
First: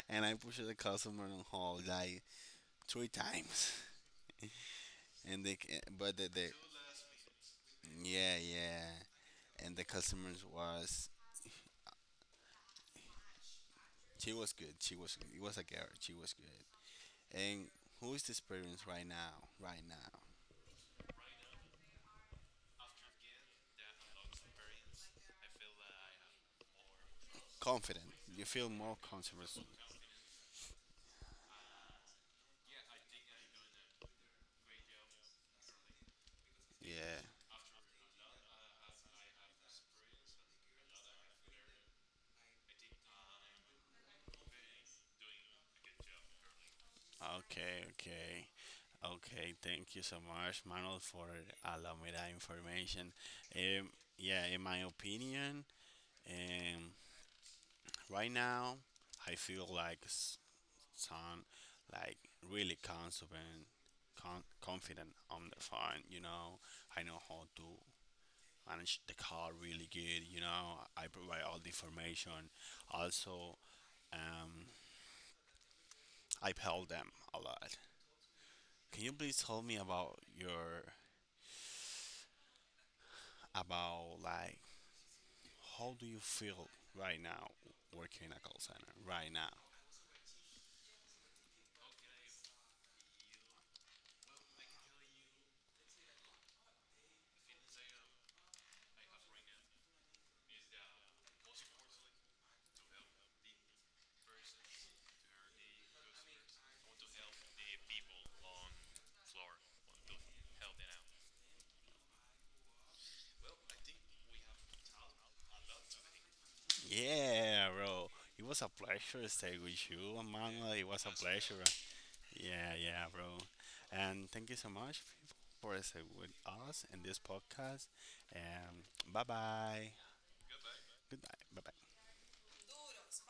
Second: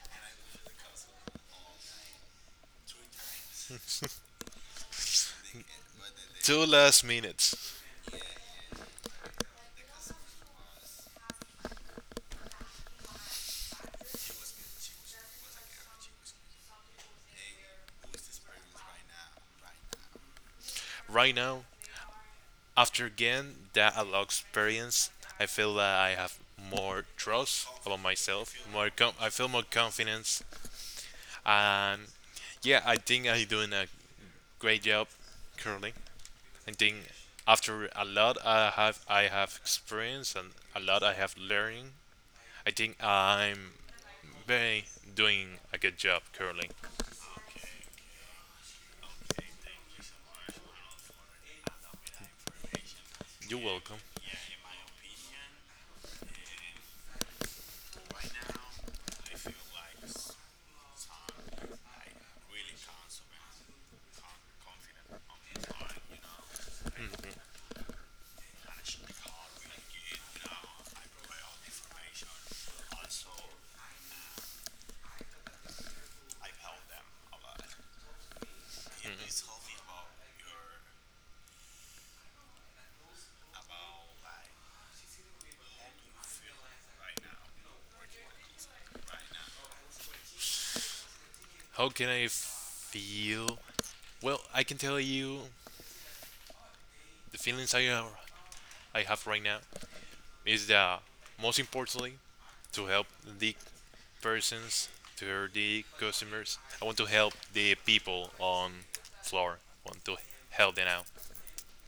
Speaker 2: And I push the customer on hold like 3 times, and but the
Speaker 1: Two last minutes.
Speaker 2: yeah, yeah, and the customers was she was good. She was It was a girl. She was good. And who is the experience right now? Right now.
Speaker 1: Right now, after again that a lot experience, I feel that I have more trust about
Speaker 2: Confident. You
Speaker 1: myself.
Speaker 2: feel
Speaker 1: More,
Speaker 2: more
Speaker 1: I feel
Speaker 2: confident.
Speaker 1: more confidence, and, yeah, I think I'm doing a great job currently. I think
Speaker 2: Yeah.
Speaker 1: after a lot I have experience and a lot I have learning. I think I'm very doing a good job currently.
Speaker 2: Okay, okay. Okay, thank you so much, Manuel, for allowing me that information.
Speaker 1: You're
Speaker 2: Um,
Speaker 1: welcome.
Speaker 2: yeah, in my opinion, um, right now, I feel like some, like really confident, confident on the phone. You know, I know how to manage the car really good. You know, I provide all the information. Also, um, I help them a lot. Can you please tell me about your about like how do you feel right now working in a call center right now?
Speaker 1: How can I feel? Well, I can tell you the feelings I have right now is that most importantly to help the persons, to the customers. I want to help the people on floor. Want to help them out.
Speaker 2: Yeah, bro. It was a pleasure to stay with you, Manuel. It was a pleasure. Yeah, yeah, bro. And thank you so much for staying with us in this podcast. And bye bye. Good night. Bye bye.